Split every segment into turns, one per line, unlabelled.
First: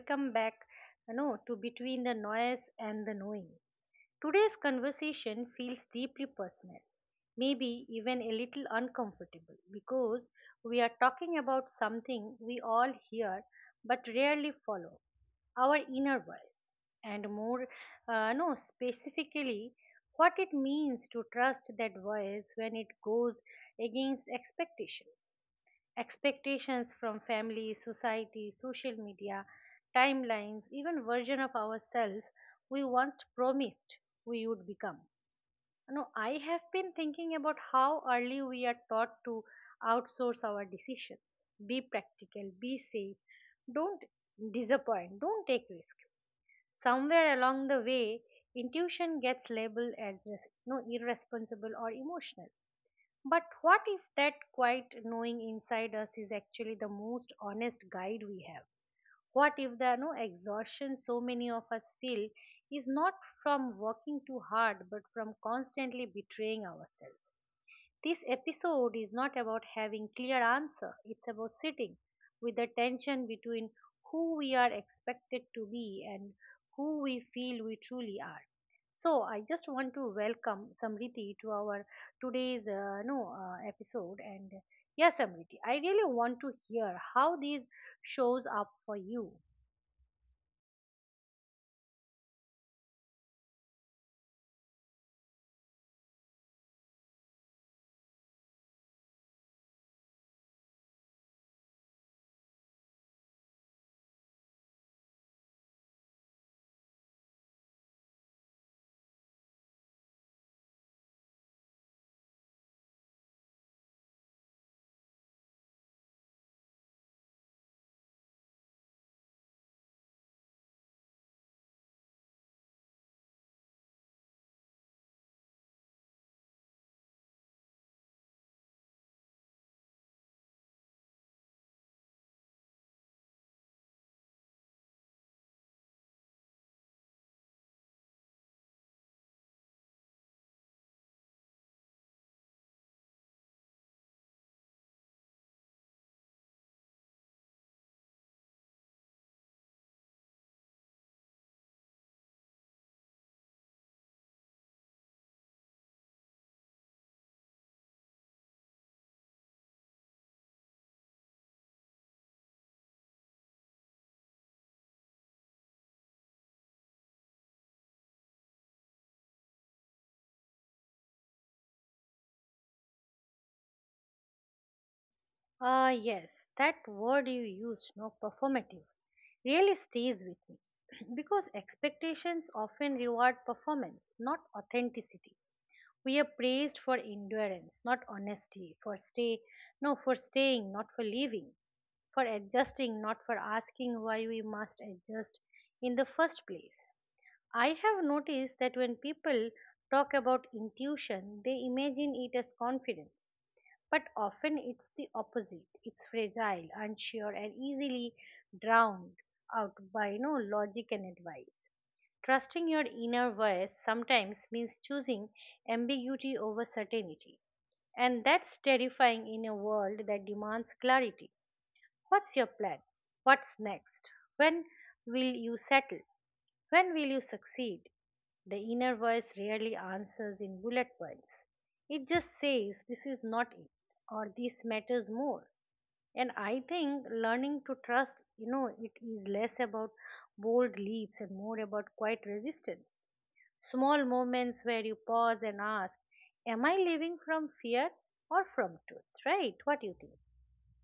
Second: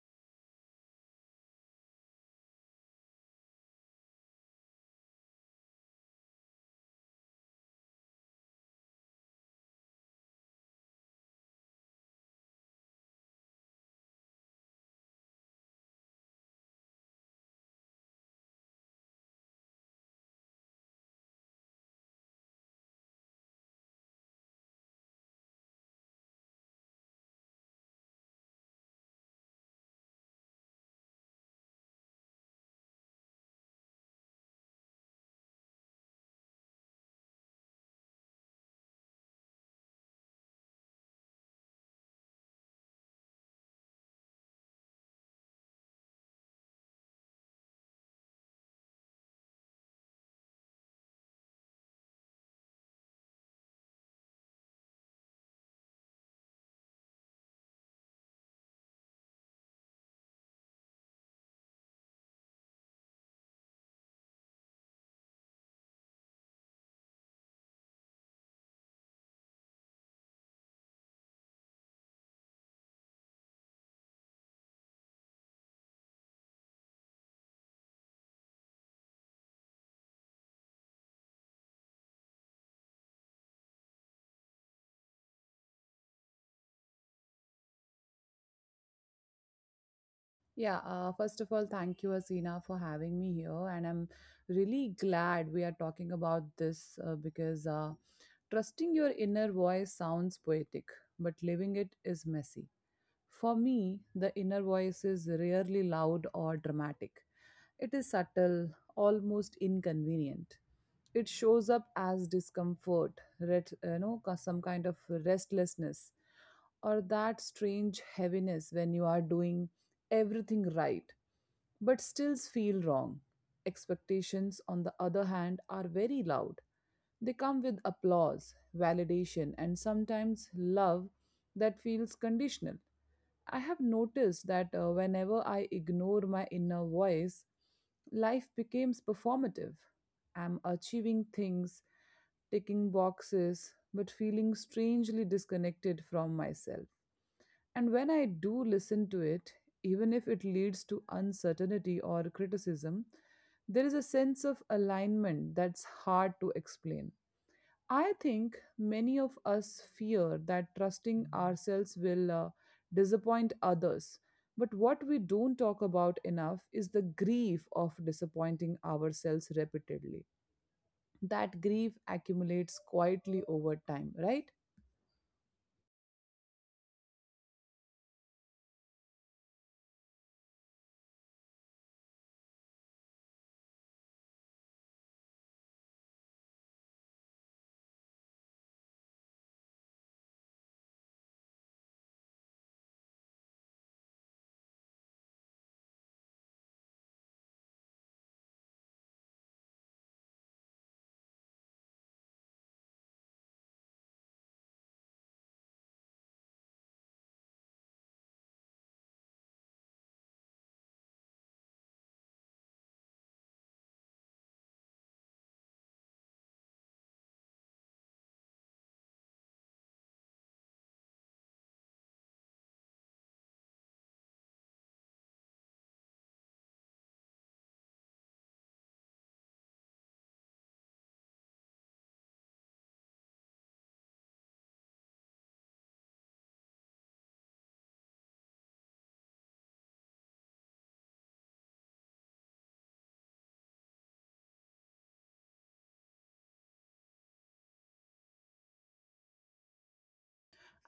Welcome back to Between the Noise and the Knowing. Today's conversation feels deeply personal, maybe even a little uncomfortable because we are talking about something we all hear but rarely follow, our inner voice, and more, no, specifically what it means to trust that voice when it goes against expectations from family, society, social media, timelines, even version of ourselves we once promised we would become. Now, I have been thinking about how early we are taught to outsource our decisions. Be practical, be safe, don't disappoint, don't take risk. Somewhere along the way, intuition gets labeled as res- no, irresponsible or emotional, but what if that quiet knowing inside us is actually the most honest guide we have? What if the no exhaustion so many of us feel is not from working too hard but from constantly betraying ourselves? This episode is not about having clear answer. It's about sitting with the tension between who we are expected to be and who we feel we truly are. So I just want to welcome Samriti to our today's no episode and yes, Samriti, I really want to hear how these shows up for you.
Yeah, first of all, thank you, Asina, for having me here. And I'm really glad we are talking about this because trusting your inner voice sounds poetic, but living it is messy. For me, the inner voice is rarely loud or dramatic. It is subtle, almost inconvenient. It shows up as discomfort, some kind of restlessness, or that strange heaviness when you are doing everything right but still feel wrong. Expectations, on the other hand, are very loud. They come with applause, validation, and sometimes love that feels conditional. I have noticed that whenever I ignore my inner voice, life becomes performative. I'm achieving things, ticking boxes, but feeling strangely disconnected from myself. And when I do listen to it, even if it leads to uncertainty or criticism, there is a sense of alignment that's hard to explain. I think many of us fear that trusting ourselves will disappoint others. But what we don't talk about enough is the grief of disappointing ourselves repeatedly. That grief accumulates quietly over time, right?
Ah, yes, that word you used, no performative, really stays with me because expectations often reward performance, not authenticity. We are praised for endurance, not honesty, for staying, not for leaving, for adjusting, not for asking why we must adjust in the first place. I have noticed that when people talk about intuition, they imagine it as confidence. But often it's the opposite. It's fragile, unsure, and easily drowned out by logic and advice. Trusting your inner voice sometimes means choosing ambiguity over certainty. And that's terrifying in a world that demands clarity. What's your plan? What's next? When will you settle? When will you succeed? The inner voice rarely answers in bullet points. It just says, this is not it, or this matters more. And I think learning to trust it is less about bold leaps and more about quiet resistance. Small moments where you pause and ask, am I living from fear or from truth? Right? What do you think?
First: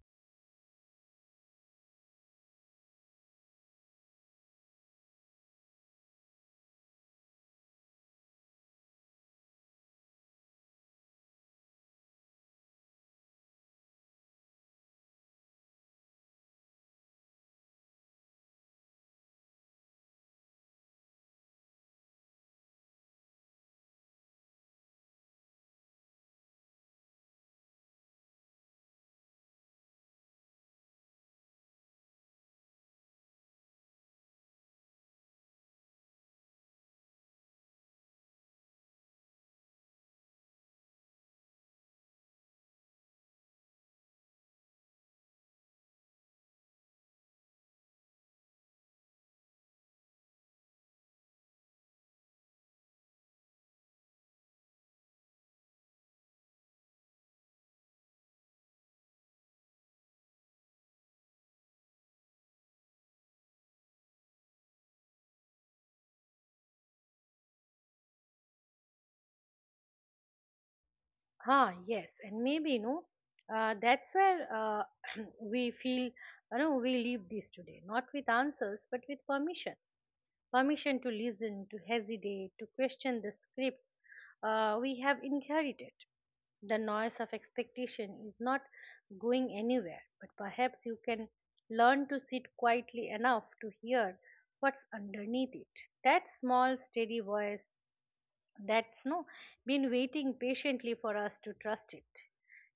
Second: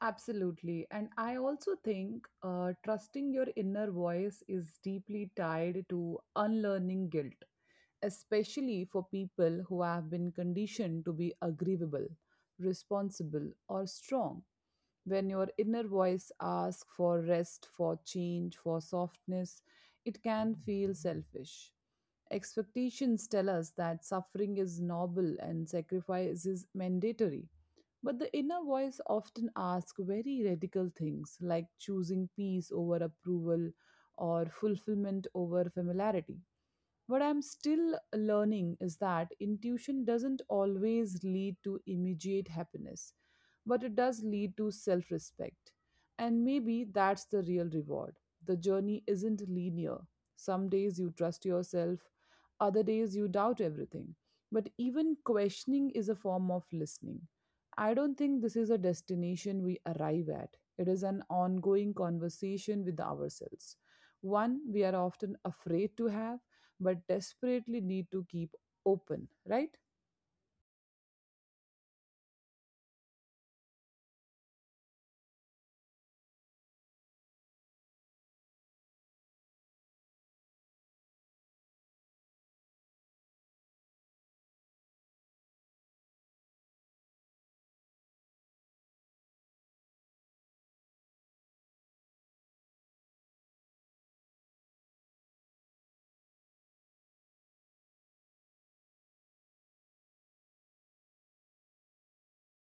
Absolutely. And I also think trusting your inner voice is deeply tied to unlearning guilt, especially for people who have been conditioned to be agreeable, responsible, or strong. When your inner voice asks for rest, for change, for softness, it can feel selfish. Expectations tell us that suffering is noble and sacrifice is mandatory, but the inner voice often asks very radical things, like choosing peace over approval or fulfillment over familiarity. What I'm still learning is that intuition doesn't always lead to immediate happiness, but it does lead to self respect. And maybe that's the real reward. The journey isn't linear. Some days you trust yourself, other days you doubt everything. But even questioning is a form of listening. I don't think this is a destination we arrive at. It is an ongoing conversation with ourselves, one we are often afraid to have but desperately need to keep open, right?
Ah, yes. And maybe, that's where we feel we leave this today, not with answers, but with permission. Permission to listen, to hesitate, to question the scripts we have inherited. The noise of expectation is not going anywhere, but perhaps you can learn to sit quietly enough to hear what's underneath it. That small, steady voice that's no been waiting patiently for us to trust it.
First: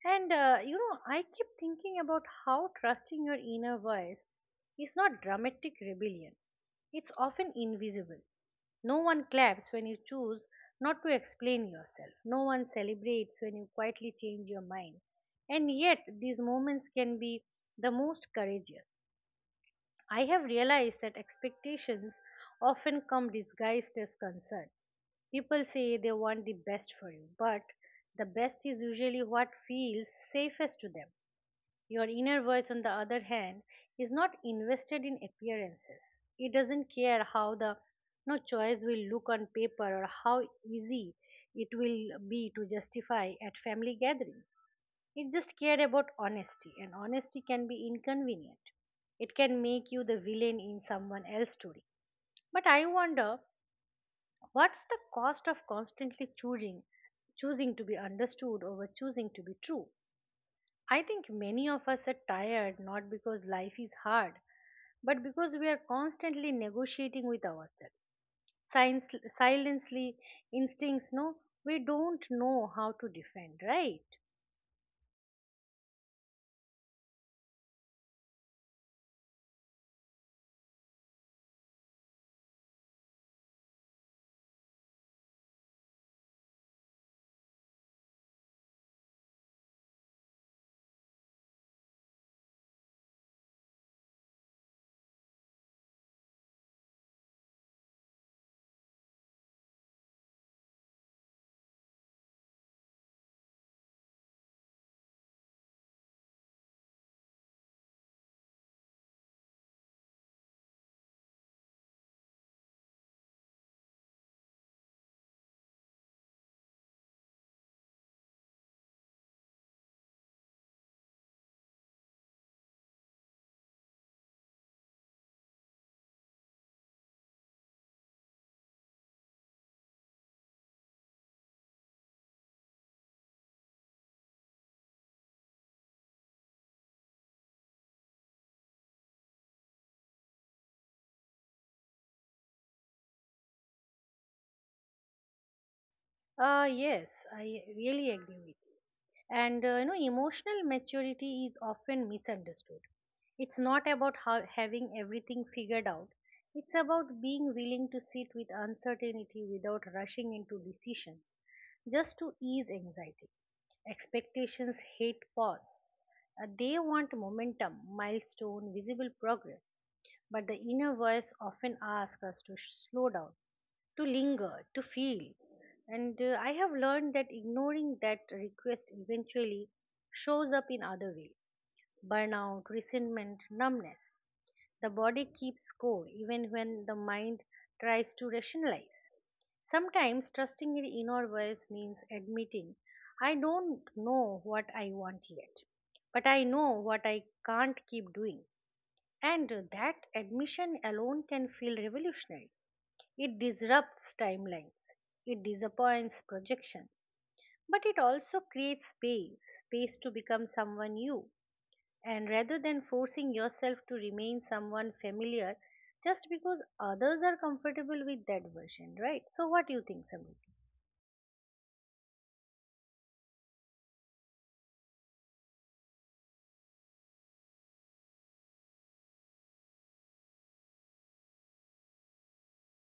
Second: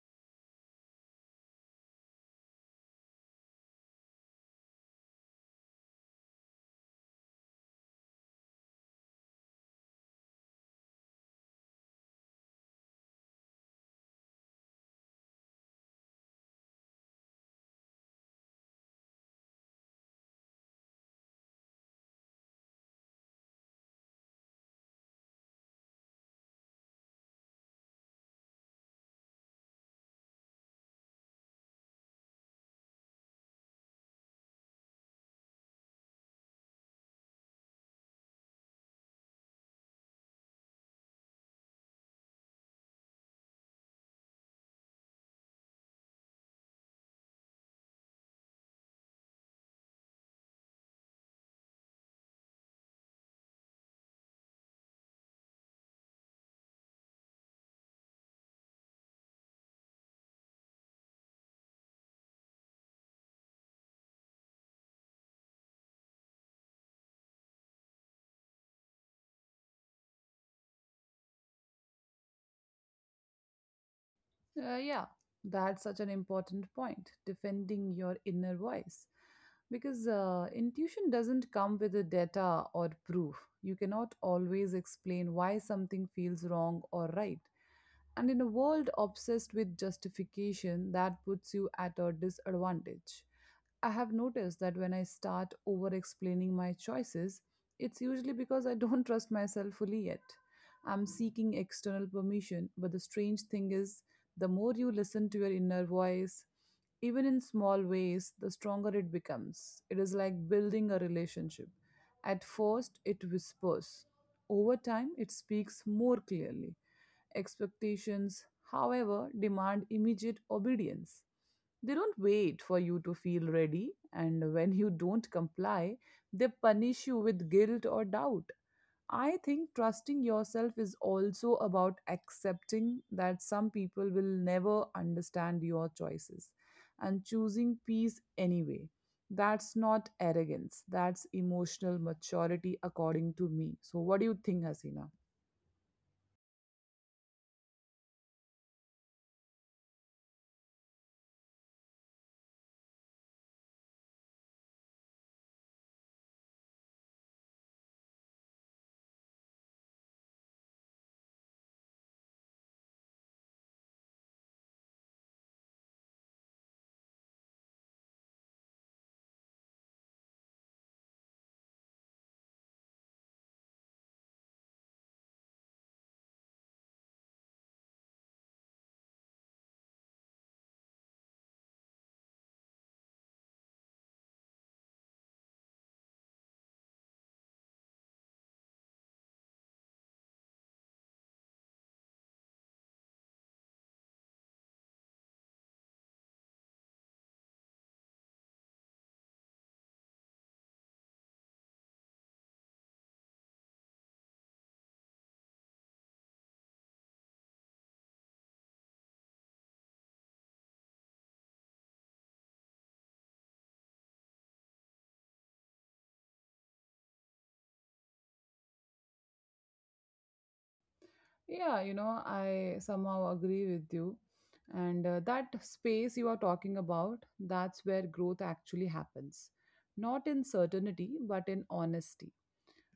And I keep thinking about how trusting your inner voice is not dramatic rebellion, it's often invisible. No one claps when you choose not to explain yourself, no one celebrates when you quietly change your mind, and yet these moments can be the most courageous. I have realized that expectations often come disguised as concern. People say they want the best for you, but the best is usually what feels safest to them. Your inner voice, on the other hand, is not invested in appearances. It doesn't care how the no choice will look on paper or how easy it will be to justify at family gatherings. It just cares about honesty, and honesty can be inconvenient. It can make you the villain in someone else's story. But I wonder, what's the cost of constantly choosing to be understood over choosing to be true? I think many of us are tired not because life is hard, but because we are constantly negotiating with ourselves. Silence, silently, instincts, we don't know how to defend, right?
Yeah, that's such an important point, defending your inner voice. Because intuition doesn't come with the data or proof. You cannot always explain why something feels wrong or right. And in a world obsessed with justification, that puts you at a disadvantage. I have noticed that when I start over explaining my choices, it's usually because I don't trust myself fully yet. I'm seeking external permission, but the strange thing is, the more you listen to your inner voice, even in small ways, the stronger it becomes. It is like building a relationship. At first, it whispers. Over time, it speaks more clearly. Expectations, however, demand immediate obedience. They don't wait for you to feel ready, and when you don't comply, they punish you with guilt or doubt. I think trusting yourself is also about accepting that some people will never understand your choices and choosing peace anyway. That's not arrogance, that's emotional maturity, according to me. So, what do you think, Hasina?
Yes, I really agree with, and emotional maturity is often misunderstood. It's not about how, having everything figured out, it's about being willing to sit with uncertainty without rushing into decisions just to ease anxiety. Expectations hate pause. They want momentum, milestone, visible progress, but the inner voice often asks us to slow down, to linger, to feel. And I have learned that ignoring that request eventually shows up in other ways: burnout, resentment, numbness. The body keeps score even when the mind tries to rationalize. Sometimes trusting your inner voice means admitting, I don't know what I want yet, but I know what I can't keep doing. And that admission alone can feel revolutionary. It disrupts timelines, it disappoints projections, but it also creates space, space to become someone new. And rather than forcing yourself to remain someone familiar just because others are comfortable with that version, right? So, what do you think, Samriti?
Yeah, you know, I somehow agree with you. And that space you are talking about, that's where growth actually happens. Not in certainty, but in honesty.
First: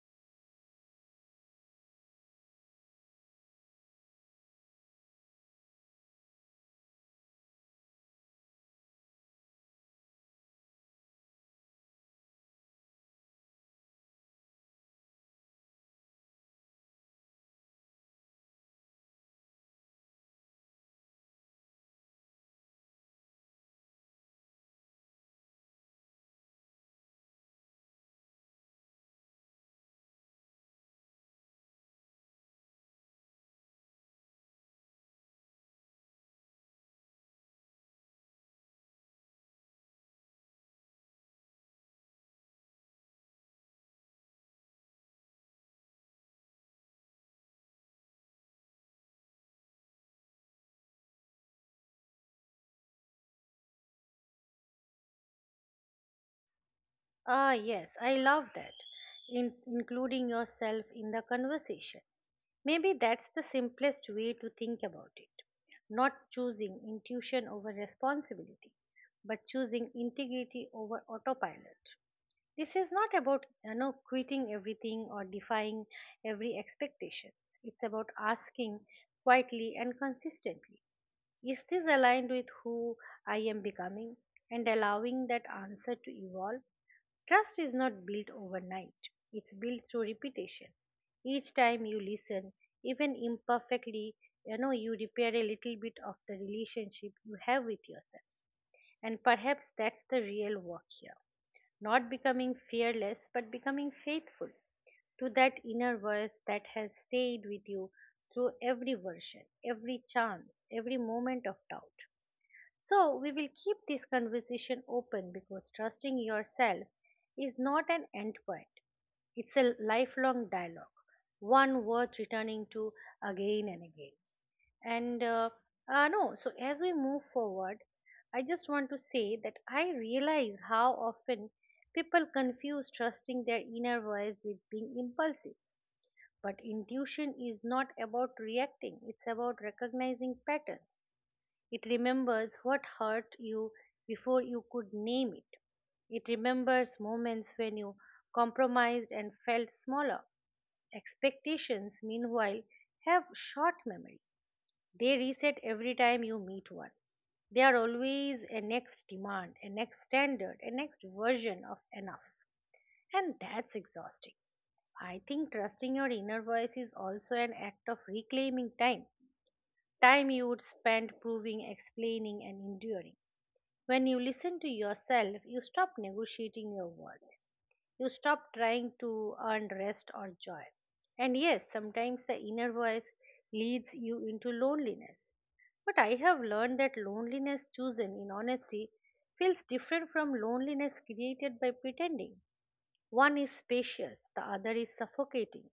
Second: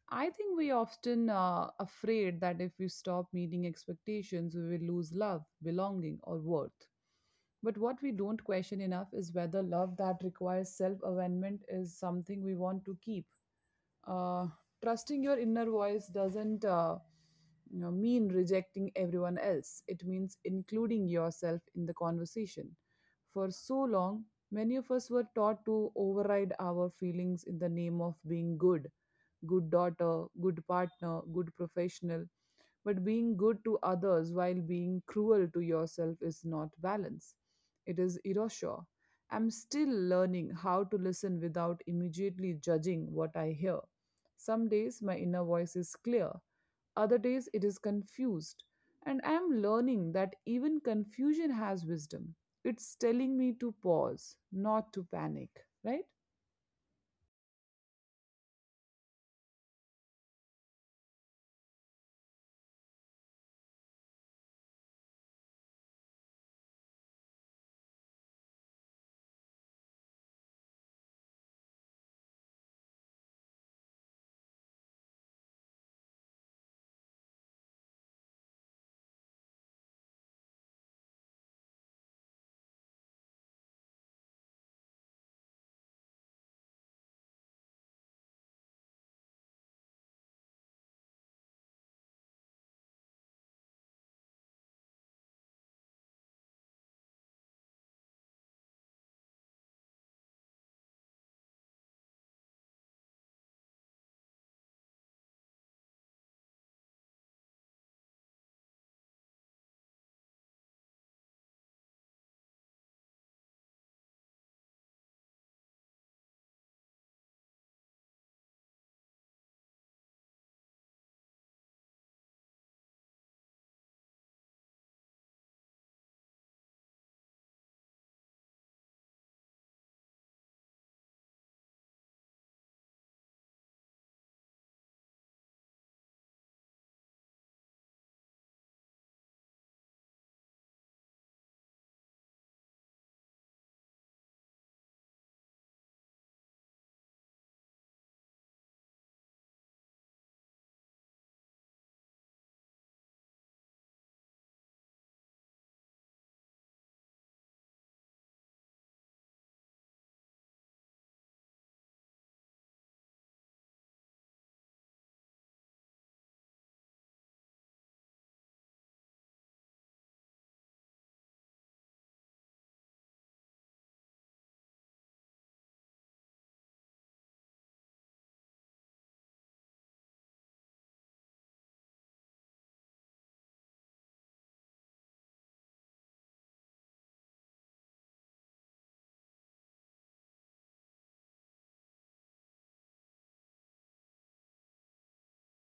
I think we often afraid that if we stop meeting expectations, we will lose love, belonging, or worth. But what we don't question enough is whether love that requires self-awareness is something we want to keep. uh, Trusting your inner voice doesn't mean rejecting everyone else. It means including yourself in the conversation. For so long, many of us were taught to override our feelings in the name of being good: good daughter, good partner, good professional, but being good to others while being cruel to yourself is not balance, it is erasure. I'm still learning how to listen without immediately judging what I hear. Some days my inner voice is clear, other days it is confused. And I am learning that even confusion has wisdom. It's telling me to pause, not to panic, right?
Ah, yes, I love that. In, including yourself in the conversation. Maybe that's the simplest way to think about it. Not choosing intuition over responsibility, but choosing integrity over autopilot. This is not about quitting everything or defying every expectation. It's about asking quietly and consistently, is this aligned with who I am becoming? And allowing that answer to evolve. Trust is not built overnight, it's built through repetition. Each time you listen, even imperfectly, you repair a little bit of the relationship you have with yourself. And perhaps that's the real work here. Not becoming fearless, but becoming faithful to that inner voice that has stayed with you through every version, every chance, every moment of doubt. So, we will keep this conversation open because trusting yourself is not an end point, it's a lifelong dialogue, one worth returning to again and again. And no, so as we move forward, I just want to say that I realize how often people confuse trusting their inner voice with being impulsive. But intuition is not about reacting, it's about recognizing patterns. It remembers what hurt you before you could name it. It remembers moments when you compromised and felt smaller. Expectations, meanwhile, have short memory. They reset every time you meet one. They are always a next demand, a next standard, a next version of enough. And that's exhausting. I think trusting your inner voice is also an act of reclaiming time. Time you would spend proving, explaining, and enduring. When you listen to yourself, you stop negotiating your worth. You stop trying to earn rest or joy. And yes, sometimes the inner voice leads you into loneliness. But I have learned that loneliness chosen in honesty feels different from loneliness created by pretending. One is spacious, the other is suffocating,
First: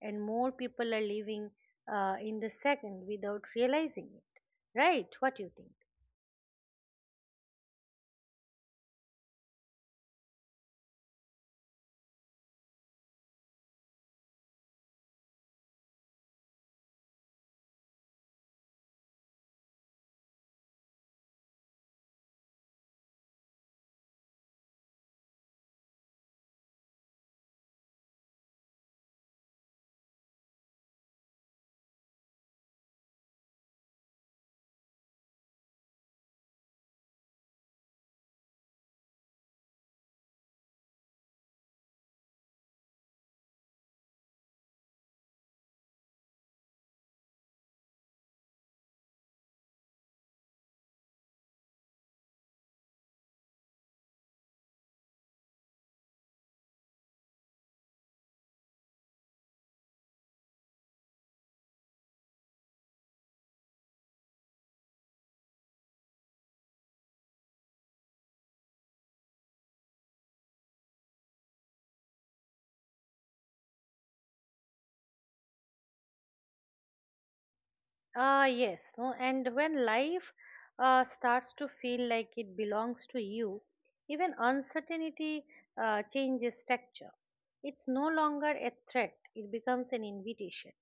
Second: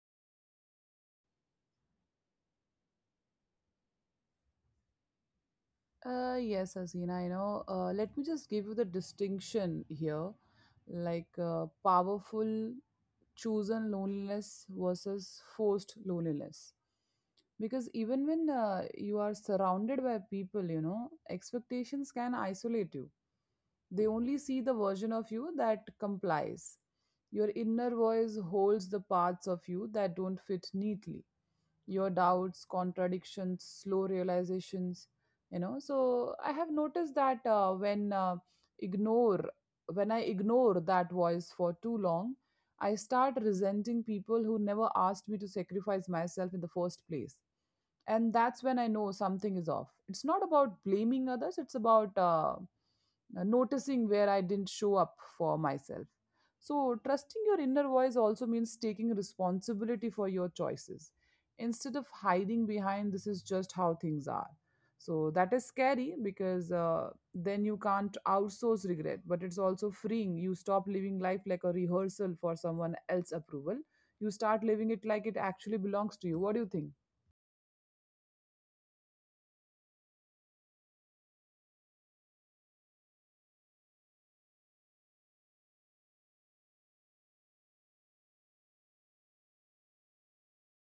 and more people are living in the second without realizing it. Right? What do you think?
Yes, Asina, you know, let me just give you the distinction here, like powerful chosen loneliness versus forced loneliness. Because even when you are surrounded by people, you know, expectations can isolate you. They only see the version of you that complies. Your inner voice holds the parts of you that don't fit neatly, your doubts, contradictions, slow realizations. You know, so I have noticed that ignore when I ignore that voice for too long, I start resenting people who never asked me to sacrifice myself in the first place. And that's when I know something is off. It's not about blaming others, it's about noticing where I didn't show up for myself. So trusting your inner voice also means taking responsibility for your choices instead of hiding behind this is just how things are. So that is scary, because then you can't outsource regret, but it's also freeing. You stop living life like a rehearsal for someone else's approval, you start living it like it actually belongs to you. What do you think?
Yes, no, and when life starts to feel like it belongs to you, even uncertainty changes texture. It's no longer a threat, it becomes an invitation.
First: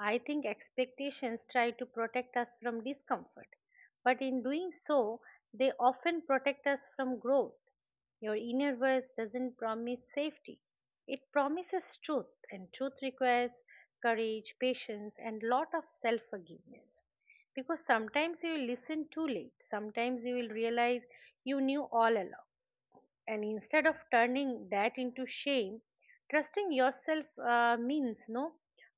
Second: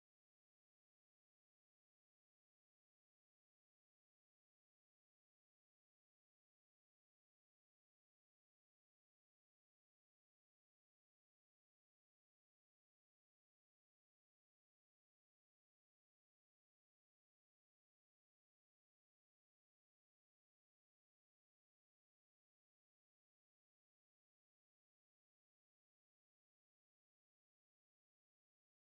I think expectations try to protect us from discomfort, but in doing so, they often protect us from growth. Your inner voice doesn't promise safety, it promises truth, and truth requires courage, patience, and lot of self forgiveness. Because sometimes you will listen too late, sometimes you will realize you knew all along, and instead of turning that into shame, trusting yourself means no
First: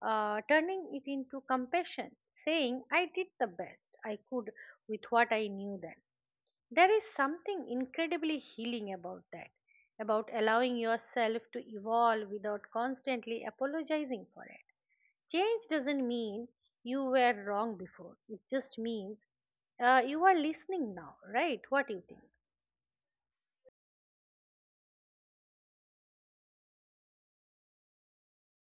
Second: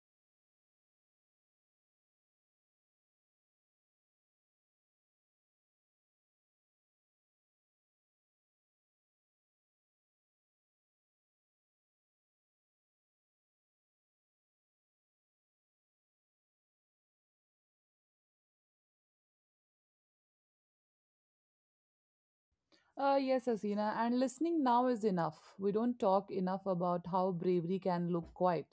turning it into compassion, saying I did the best I could with what I knew then. There is something incredibly healing about that, about allowing yourself to evolve without constantly apologizing for it. Change doesn't mean you were wrong before, it just means you are listening now. Right? What do you think?
Yes, Asina, and listening now is enough. We don't talk enough about how bravery can look quiet.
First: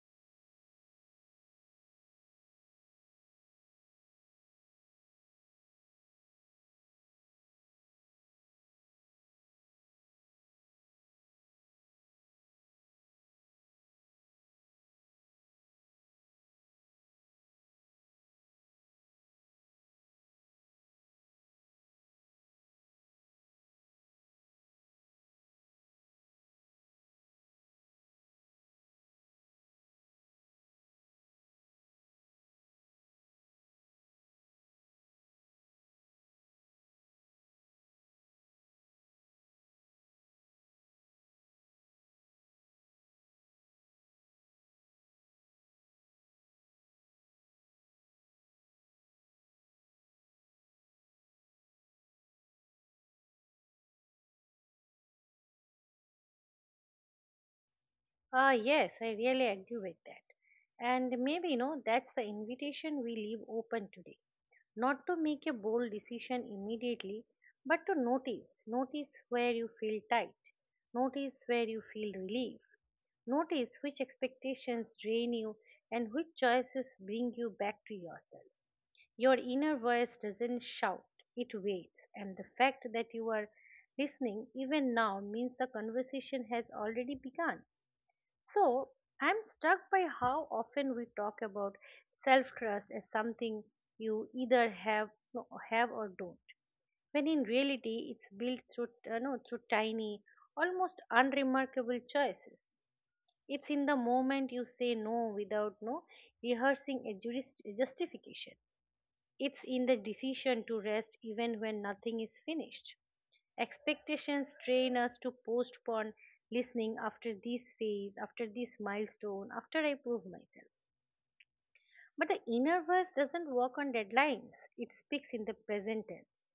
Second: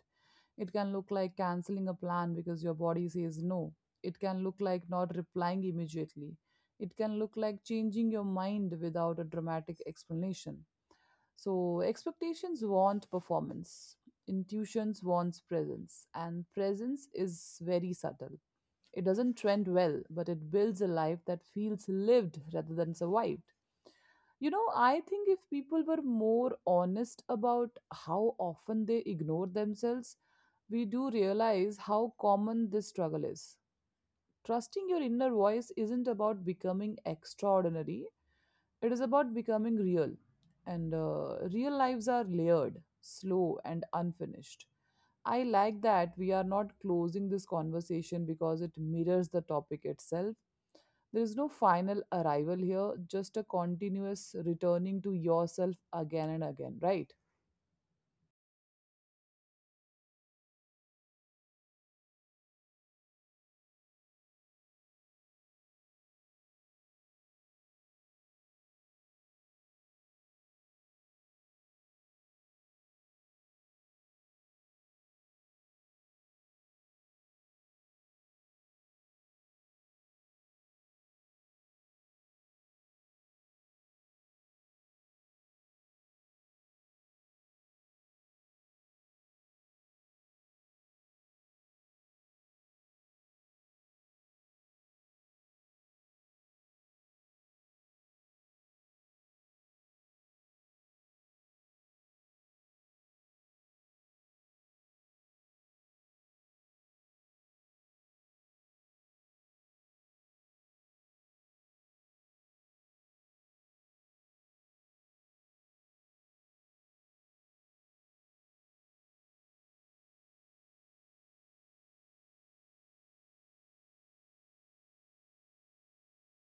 It can look like canceling a plan because your body says no. It can look like not replying immediately. It can look like changing your mind without a dramatic explanation. So, expectations want performance, intuitions wants presence, and presence is very subtle. It doesn't trend well, but it builds a life that feels lived rather than survived. You know, I think if people were more honest about how often they ignore themselves, we do realize how common this struggle is. Trusting your inner voice isn't about becoming extraordinary, it is about becoming real. And real lives are layered, slow, and unfinished. I like that we are not closing this conversation because it mirrors the topic itself. There is no final arrival here, just a continuous returning to yourself again and again, right?
Ah, yes, I really agree with that. And maybe, that's the invitation we leave open today. Not to make a bold decision immediately, but to notice. Notice where you feel tight. Notice where you feel relief. Notice which expectations drain you and which choices bring you back to yourself. Your inner voice doesn't shout, it waits. And the fact that you are listening even now means the conversation has already begun. So I'm struck by how often we talk about self-trust as something you either have or don't. When in reality, it's built through no, through tiny, almost unremarkable choices. It's in the moment you say no without no rehearsing a jurist justification. It's in the decision to rest even when nothing is finished. Expectations train us to postpone listening after this phase, after this milestone, after I prove myself. But the inner voice doesn't work on deadlines, it speaks in the present tense.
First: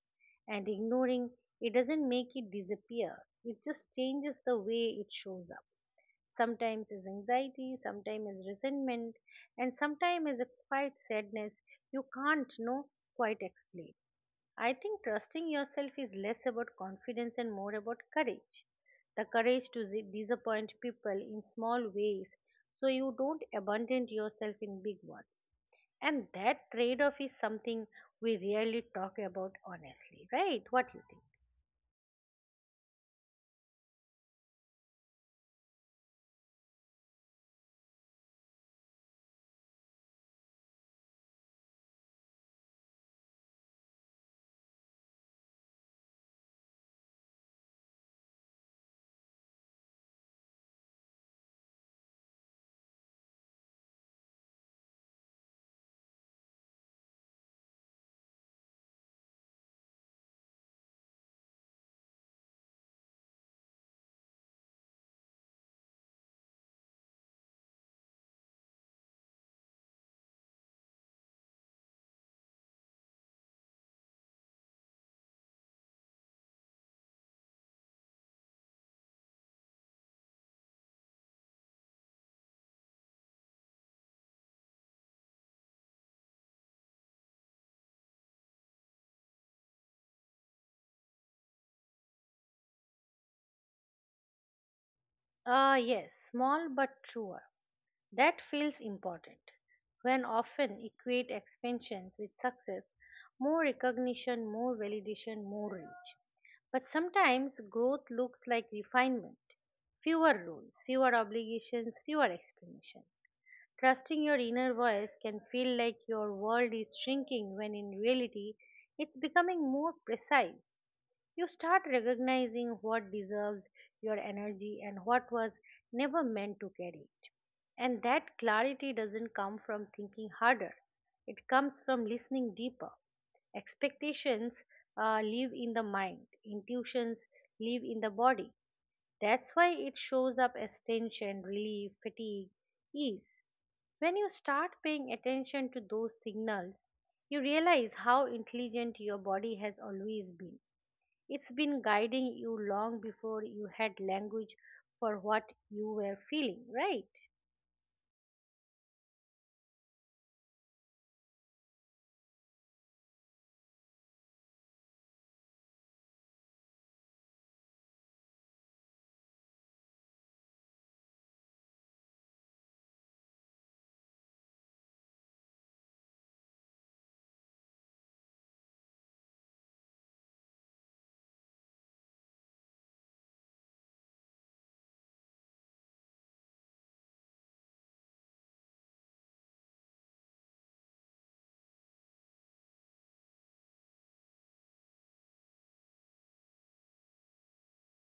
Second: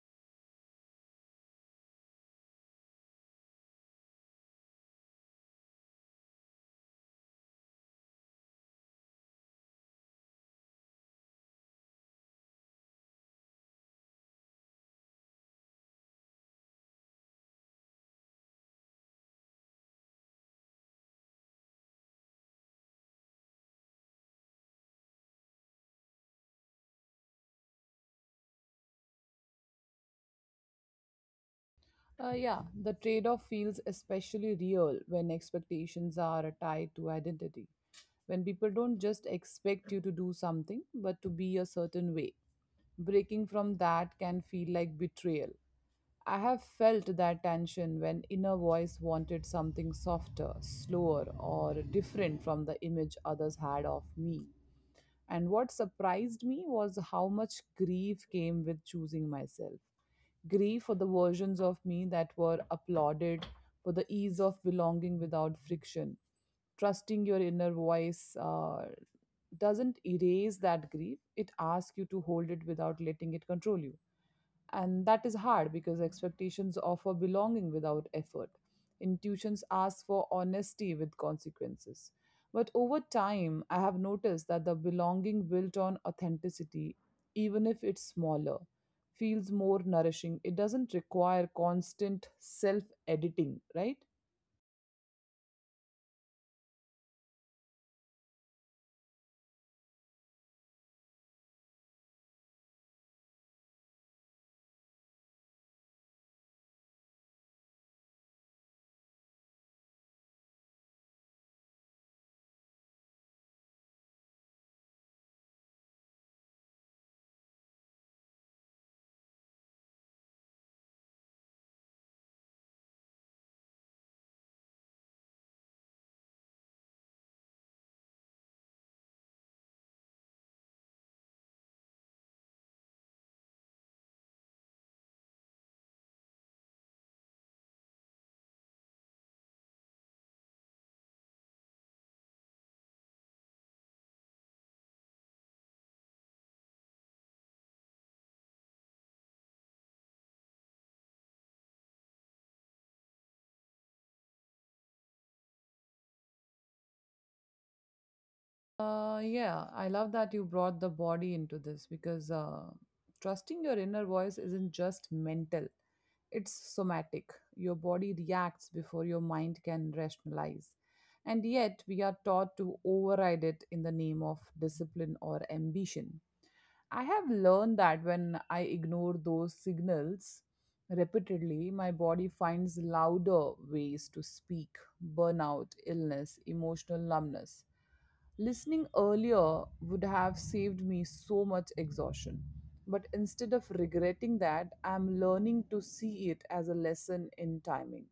And ignoring it doesn't make it disappear, it just changes the way it shows up. Sometimes as anxiety, sometimes as resentment, and sometimes as a quiet sadness you can't know quite explain. I think trusting yourself is less about confidence and more about courage. The courage to disappoint people in small ways so you don't abandon yourself in big ones. And that trade off is something we rarely talk about honestly, right? What do you think?
Yeah, the trade off feels especially real when expectations are tied to identity. When people don't just expect you to do something, but to be a certain way. Breaking from that can feel like betrayal. I have felt that tension when inner voice wanted something softer, slower, or different from the image others had of me. And what surprised me was how much grief came with choosing myself. Grief for the versions of me that were applauded, for the ease of belonging without friction. Trusting your inner voice doesn't erase that grief, it asks you to hold it without letting it control you. And that is hard because expectations offer belonging without effort. Intuitions ask for honesty with consequences. But over time, I have noticed that the belonging built on authenticity, even if it's smaller, feels more nourishing. It doesn't require constant self editing, right?
Ah, yes, small but truer. That feels important. When often equate expansions with success, more recognition, more validation, more reach. But sometimes growth looks like refinement, fewer rules, fewer obligations, fewer explanations. Trusting your inner voice can feel like your world is shrinking when in reality it's becoming more precise. You start recognizing what deserves your energy and what was never meant to carry it. And that clarity doesn't come from thinking harder, it comes from listening deeper. Expectations live in the mind, intuitions live in the body. That's why it shows up as tension, relief, fatigue, ease. When you start paying attention to those signals, you realize how intelligent your body has always been. It's been guiding you long before you had language for what you were feeling, right?
Yeah, I love that you brought the body into this, because trusting your inner voice isn't just mental, it's somatic. Your body reacts before your mind can rationalize. And yet, we are taught to override it in the name of discipline or ambition. I have learned that when I ignore those signals repeatedly, my body finds louder ways to speak: burnout, illness, emotional numbness. Listening earlier would have saved me so much exhaustion. But instead of regretting that, I'm learning to see it as a lesson in timing.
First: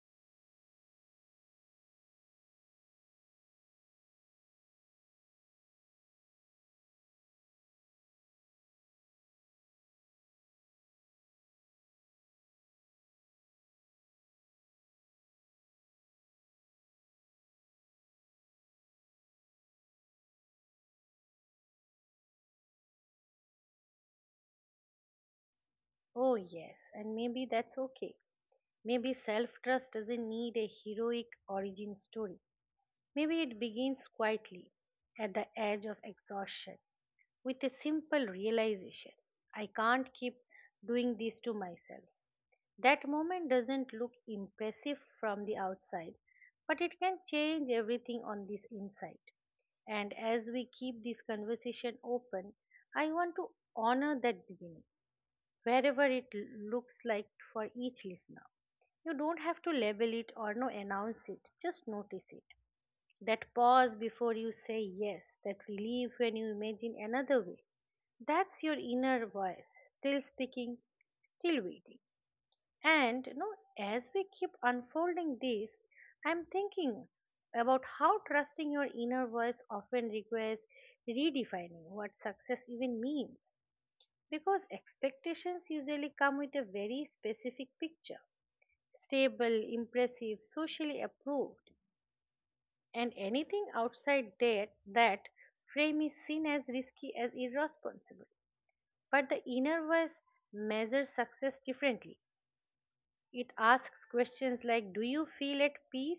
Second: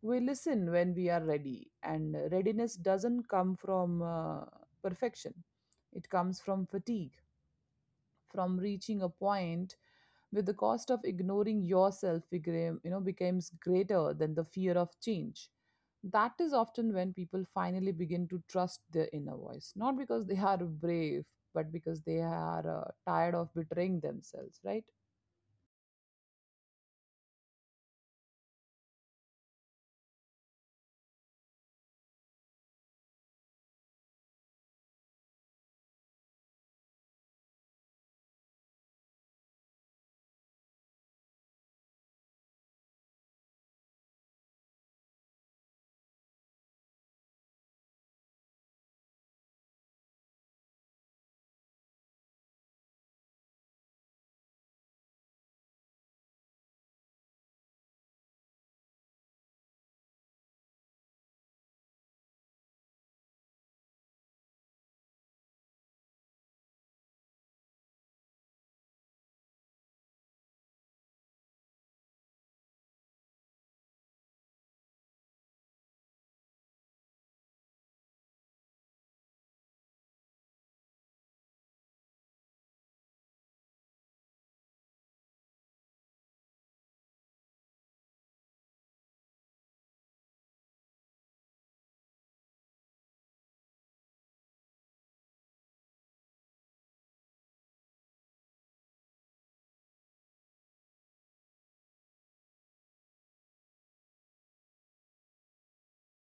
We listen when we are ready, and readiness doesn't come from perfection, it comes from fatigue, from reaching a point where the cost of ignoring yourself becomes greater than the fear of change. That is often when people finally begin to trust their inner voice, not because they are brave, but because they are tired of betraying themselves, right?
Oh, yes, and maybe that's okay. Maybe self trust doesn't need a heroic origin story. Maybe it begins quietly, at the edge of exhaustion, with a simple realization: I can't keep doing this to myself. That moment doesn't look impressive from the outside, but it can change everything on this inside. And as we keep this conversation open, I want to honor that beginning, wherever it looks like for each listener. You don't have to label it or no announce it, just notice it. That pause before you say yes, that relief when you imagine another way. That's your inner voice, still speaking, still waiting. And as we keep unfolding this, I'm thinking about how trusting your inner voice often requires redefining what success even means. Because expectations usually come with a very specific picture: stable, impressive, socially approved, and anything outside that frame is seen as risky, as irresponsible. But the inner voice measures success differently. It asks questions like: Do you feel at peace?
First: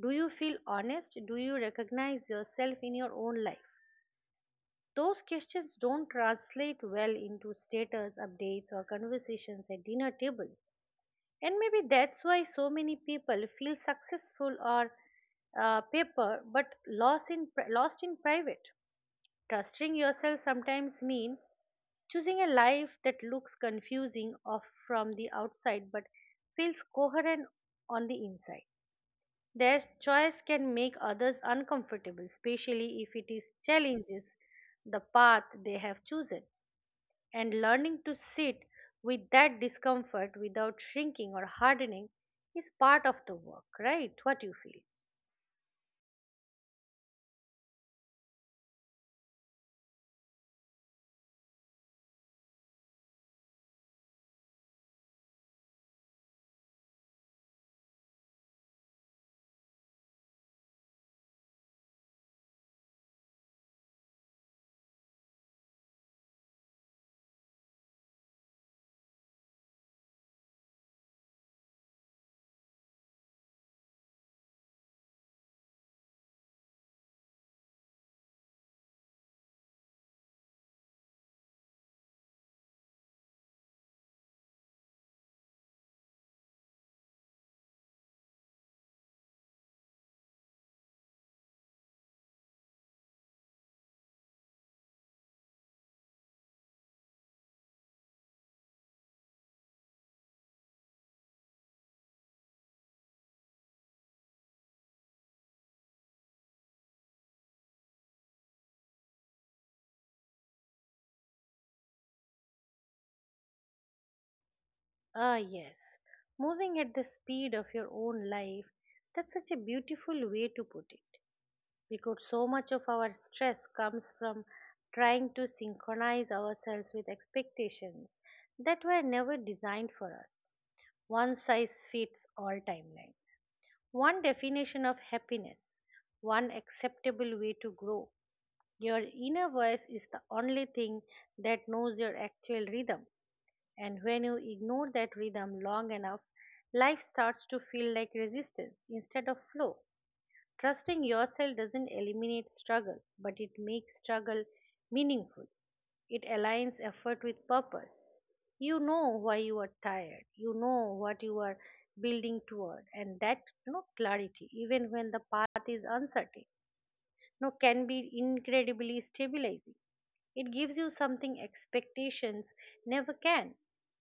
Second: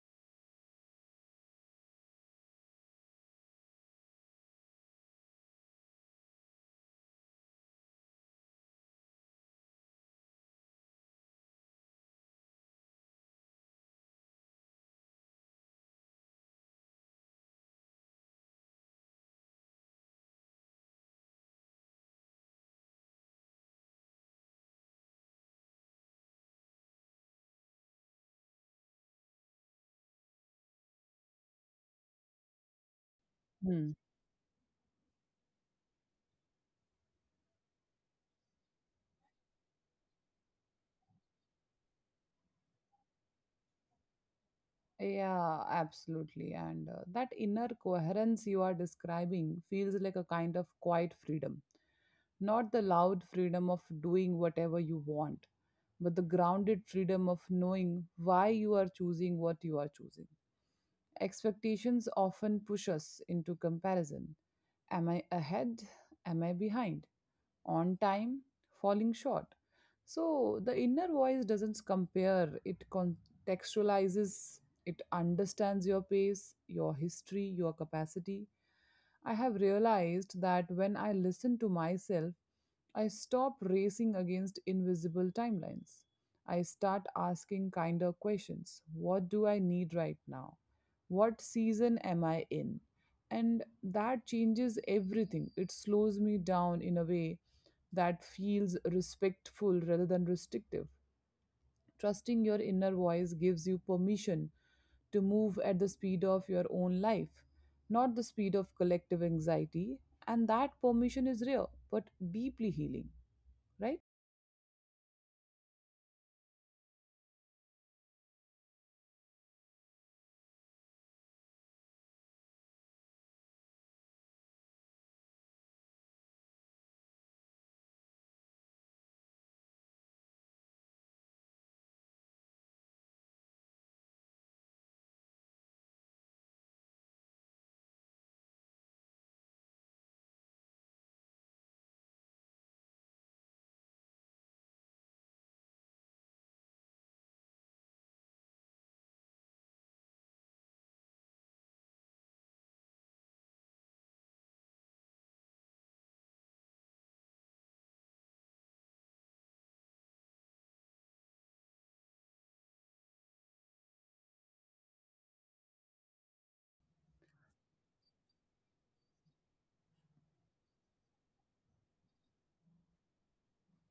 Do you feel honest? Do you recognize yourself in your own life? Those questions don't translate well into status updates or conversations at dinner table. And maybe that's why so many people feel successful or paper but lost in lost in private. Trusting yourself sometimes means choosing a life that looks confusing off from the outside but feels coherent on the inside. Their choice can make others uncomfortable, especially if it is challenges the path they have chosen. And learning to sit with that discomfort without shrinking or hardening is part of the work, right? What do you feel?
Yeah, absolutely. And that inner coherence you are describing feels like a kind of quiet freedom. Not the loud freedom of doing whatever you want, but the grounded freedom of knowing why you are choosing what you are choosing. Expectations often push us into comparison. Am I ahead? Am I behind? On time, falling short. So the inner voice doesn't compare, it contextualizes, it understands your pace, your history, your capacity. I have realized that when I listen to myself, I stop racing against invisible timelines. I start asking kinder questions. What do I need right now? What season am I in? And that changes everything. It slows me down in a way that feels respectful rather than restrictive. Trusting your inner voice gives you permission to move at the speed of your own life, not the speed of collective anxiety. And that permission is rare but deeply healing, right?
Ah, yes. Moving at the speed of your own life, that's such a beautiful way to put it. Because so much of our stress comes from trying to synchronize ourselves with expectations that were never designed for us. One size fits all timelines, one definition of happiness, one acceptable way to grow. Your inner voice is the only thing that knows your actual rhythm, and when you ignore that rhythm long enough, life starts to feel like resistance instead of flow. Trusting yourself doesn't eliminate struggle, but it makes struggle meaningful. It aligns effort with purpose. You know why you are tired. You know what you are building toward, and that clarity, even when the path is uncertain, can be incredibly stabilizing. It gives you something expectations never can.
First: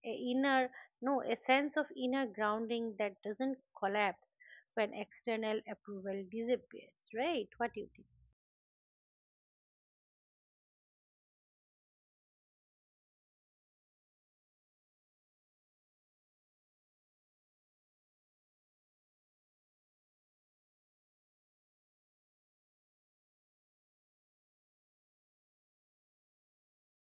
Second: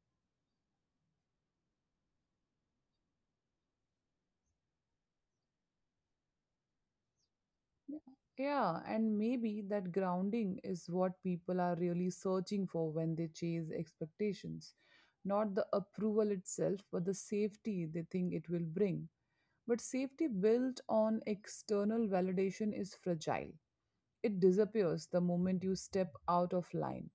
A inner, no, a sense of inner grounding that doesn't collapse when external approval disappears, right? What do you think?
Yeah, and maybe that grounding is what people are really searching for when they chase expectations. Not the approval itself, but the safety they think it will bring. But safety built on external validation is fragile. It disappears the moment you step out of line.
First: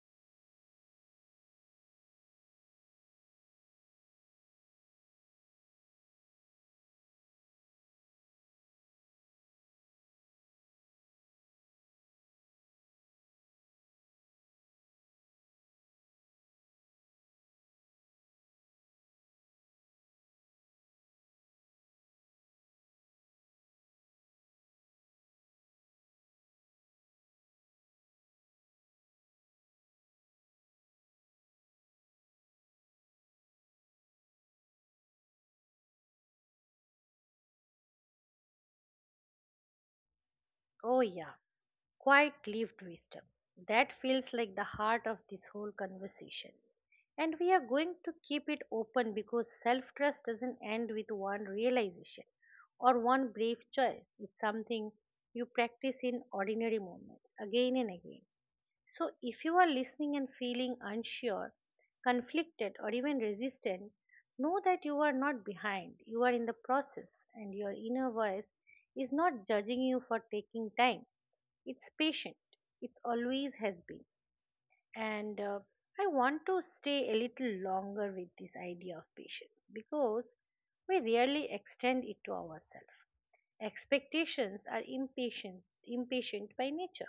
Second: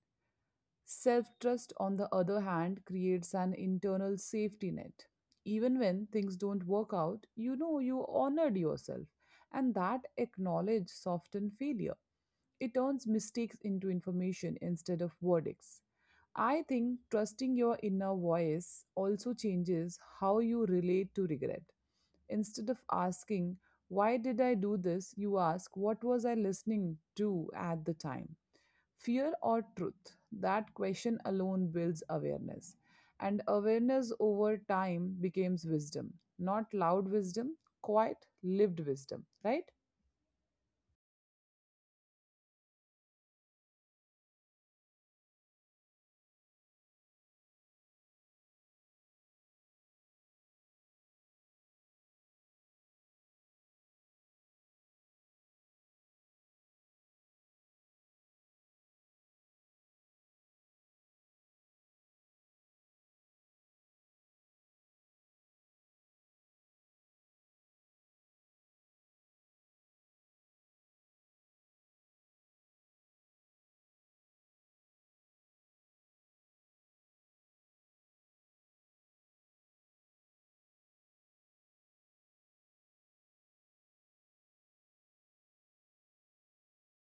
Self trust, on the other hand, creates an internal safety net. Even when things don't work out, you know you honored yourself, and that acknowledge soften failure. It turns mistakes into information instead of verdicts. I think trusting your inner voice also changes how you relate to regret. Instead of asking, "Why did I do this?" you ask, "What was I listening to at the time? Fear or truth?" That question alone builds awareness. And awareness over time becomes wisdom. Not loud wisdom, quiet, lived wisdom, right?
Oh, yeah, quite lived wisdom. That feels like the heart of this whole conversation. And we are going to keep it open because self trust doesn't end with one realization or one brave choice. It's something you practice in ordinary moments again and again. So, if you are listening and feeling unsure, conflicted, or even resistant, know that you are not behind. You are in the process, and your inner voice is not judging you for taking time. It's patient, it always has been. And I want to stay a little longer with this idea of patience because we rarely extend it to ourselves. Expectations are impatient, impatient by nature.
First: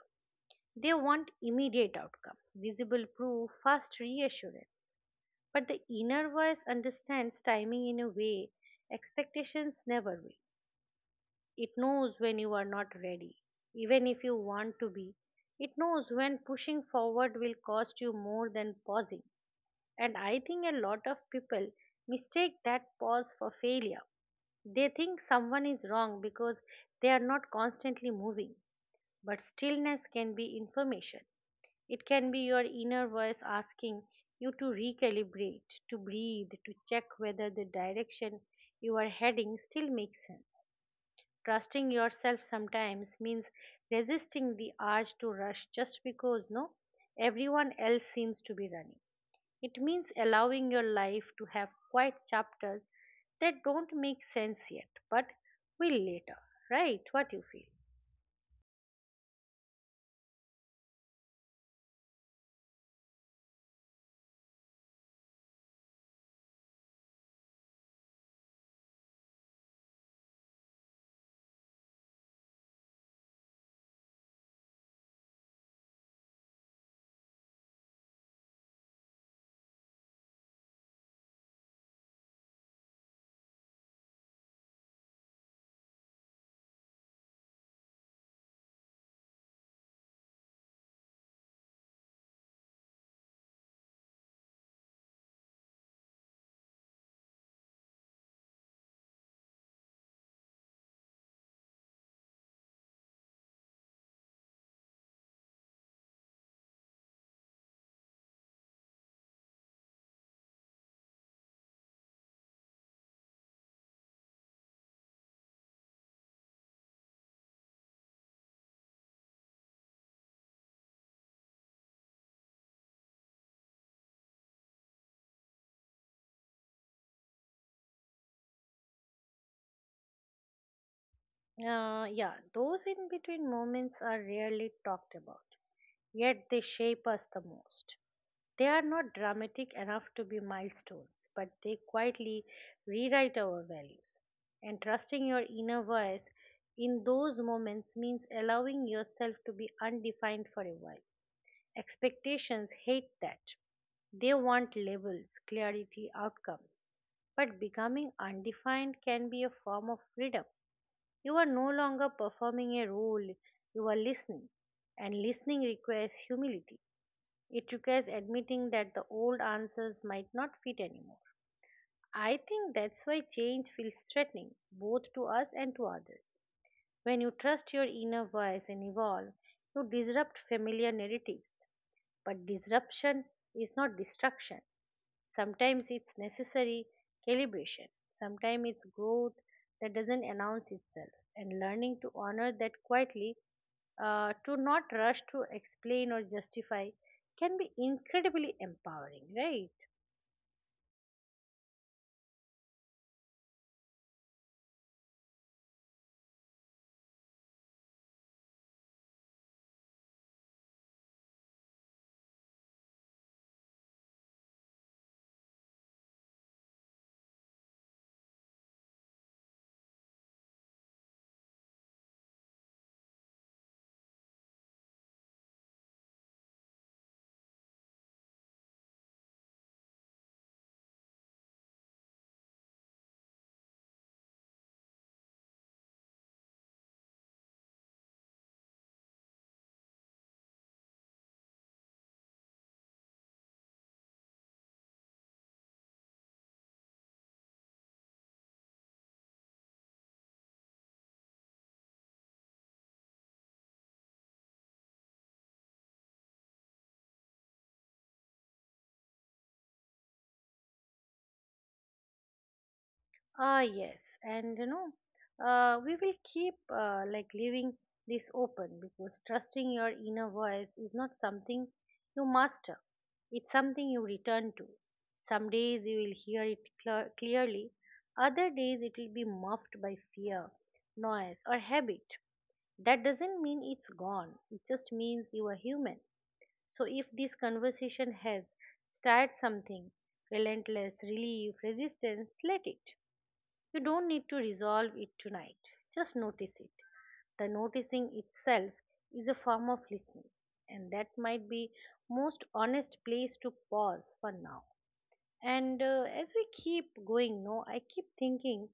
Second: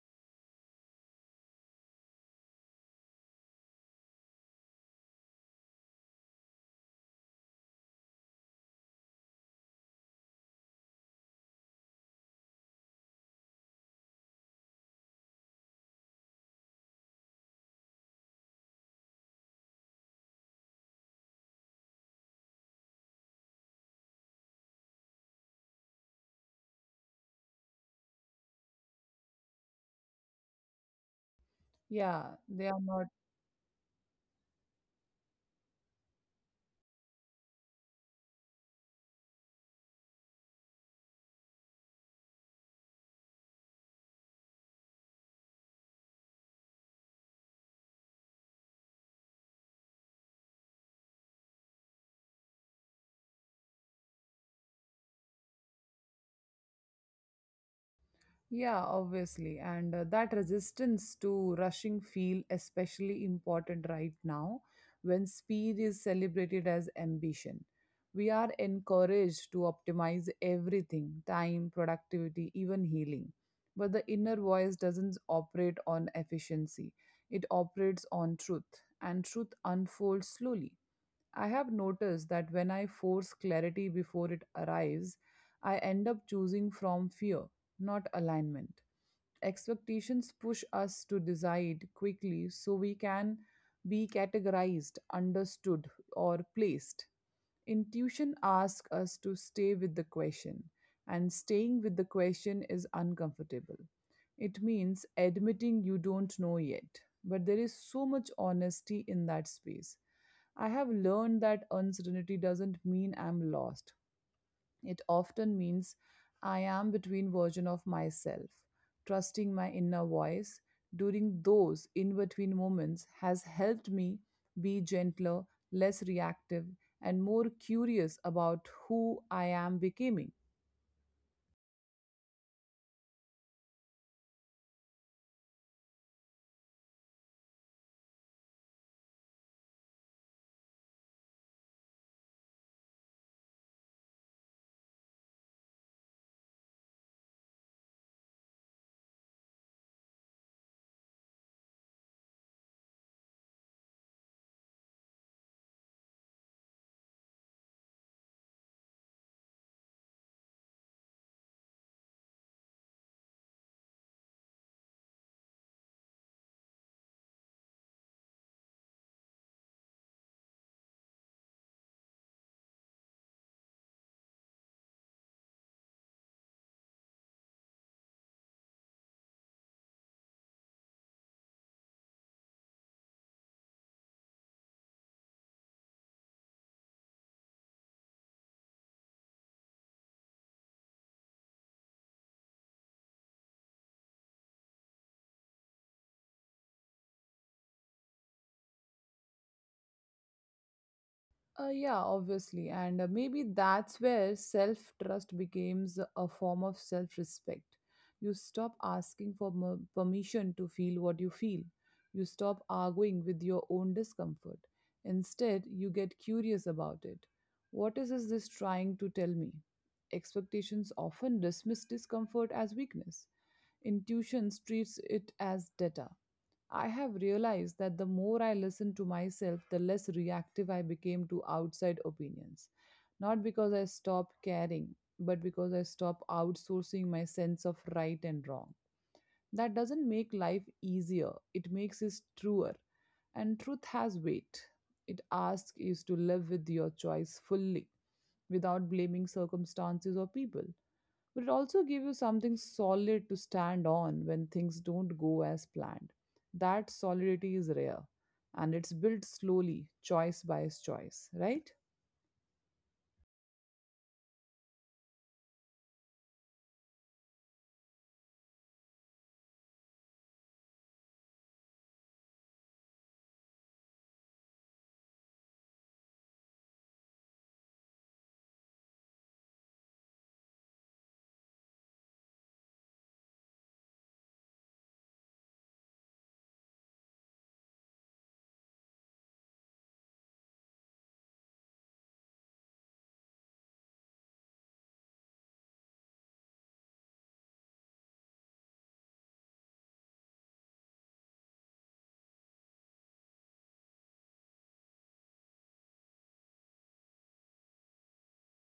They want immediate outcomes, visible proof, fast reassurance. But the inner voice understands timing in a way expectations never will. It knows when you are not ready, even if you want to be. It knows when pushing forward will cost you more than pausing. And I think a lot of people mistake that pause for failure. They think someone is wrong because they are not constantly moving. But stillness can be information. It can
Yeah,
be your
they are not.
inner voice asking you to recalibrate, to breathe, to check whether the direction you are heading still makes sense. Trusting yourself sometimes means resisting the urge to rush just because no everyone else seems to be running. It means allowing your life to have quiet chapters that don't make sense yet, but will later, right? What you feel.
Yeah, obviously. And That resistance to rushing feel especially important right now when speed is celebrated as ambition. We are encouraged to optimize everything time, productivity, even healing. But the inner voice doesn't operate on efficiency, it operates on truth, and truth unfolds slowly. I have noticed that when I force clarity before it arrives, I end up choosing from fear, not alignment. Expectations push us to decide quickly so we can be categorized, understood, or placed. Intuition asks us to stay with the question, and staying with the question is uncomfortable. It means admitting you don't know yet, but there is so much honesty in that space. I have learned that uncertainty doesn't mean I'm lost. It often means I am between version of myself. Trusting my inner voice during those in between moments has helped me be gentler, less reactive, and more curious about who I am becoming.
Yeah, those in between moments are rarely talked about, yet they shape us the most. They are not dramatic enough to be milestones, but they quietly rewrite our values. And trusting your inner voice in those moments means allowing yourself to be undefined for a while. Expectations hate that. They want labels, clarity, outcomes. But becoming undefined can be a form of freedom. You are no longer performing a role, you are listening. And listening requires humility. It requires admitting that the old answers might not fit anymore. I think that's why change feels threatening, both to us and to others. When you trust your inner voice and evolve, you disrupt familiar narratives. But disruption is not destruction. Sometimes it's necessary calibration, sometimes it's growth that doesn't announce itself, and learning to honor that quietly, to not rush to explain or justify, can be incredibly empowering, right?
Yeah, obviously. And Maybe that's where self trust becomes a form of self respect. You stop asking for permission to feel what you feel, you stop arguing with your own discomfort. Instead, you get curious about it. What Is this trying to tell me? Expectations often dismiss discomfort as weakness. Intuition treats it as data. I have realized that the more I listened to myself, the less reactive I became to outside opinions. Not because I stopped caring, but because I stopped outsourcing my sense of right and wrong. That doesn't make life easier, it makes it truer. And truth has weight. It asks you to live with your choice fully without blaming circumstances or people, but it also gives you something solid to stand on when things don't go as planned. That solidity is rare, and it's built slowly, choice by choice, right?
Ah, yes, and we will keep like leaving this open because trusting your inner voice is not something you master. It's something you return to. Some days you will hear it clearly, other days it will be muffled by fear, noise, or habit. That doesn't mean it's gone. It just means you are human. So if this conversation has started something, relentless relief, resistance, let it, you don't need to resolve it tonight, just notice it. The noticing itself is a form of listening, and that might be most honest place to pause for now. And as we keep going, no, I keep thinking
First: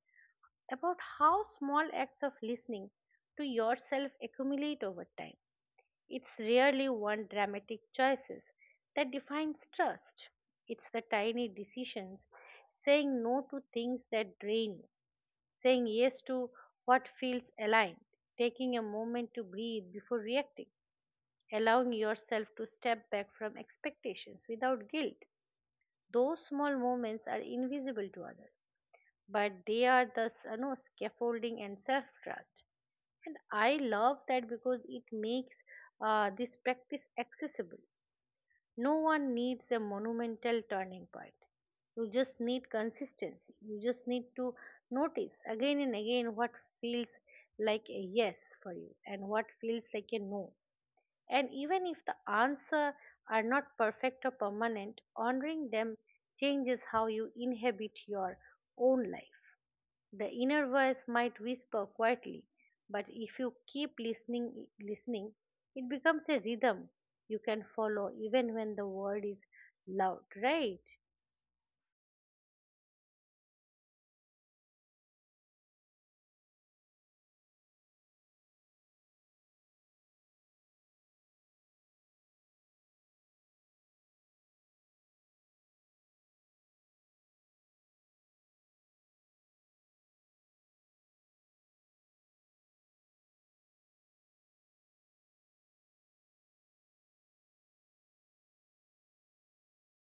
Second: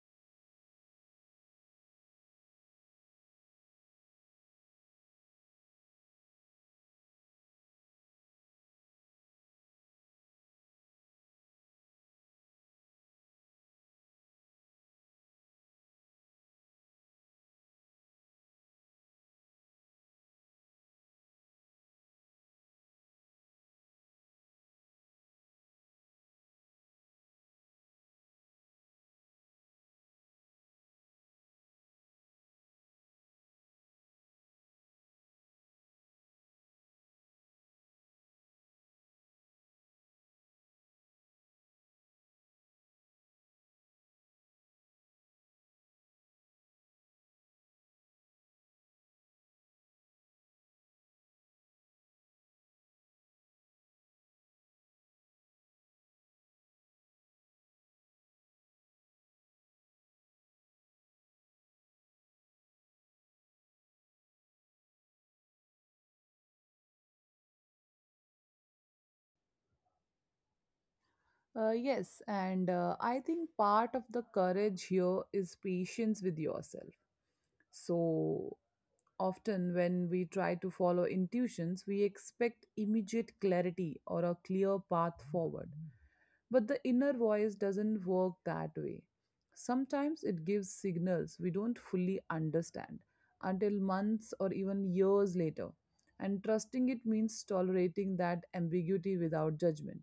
about how small acts of listening to yourself accumulate over time. It's rarely one dramatic choices that defines trust. It's the tiny decisions, saying no to things that drain you, saying yes to what feels aligned, taking a moment to breathe before reacting, allowing yourself to step back from expectations without guilt. Those small moments are invisible to others, but they are the scaffolding and self trust. And I love that because it makes this practice accessible. No one needs a monumental turning point. You just need consistency. You just need to notice again and again what feels like a yes for you and what feels like a no. And even if the answer are not perfect or permanent, honoring them changes how you inhabit your own life. The inner voice might whisper quietly, but if you keep listening, it becomes a rhythm you can follow even when the world is loud, right?
Yes, and I think part of the courage here is patience with yourself. So often, when we try to follow intuitions, we expect immediate clarity or a clear path forward. But the inner voice doesn't work that way. Sometimes it gives signals we don't fully understand until months or even years later. And trusting it means tolerating that ambiguity without judgment.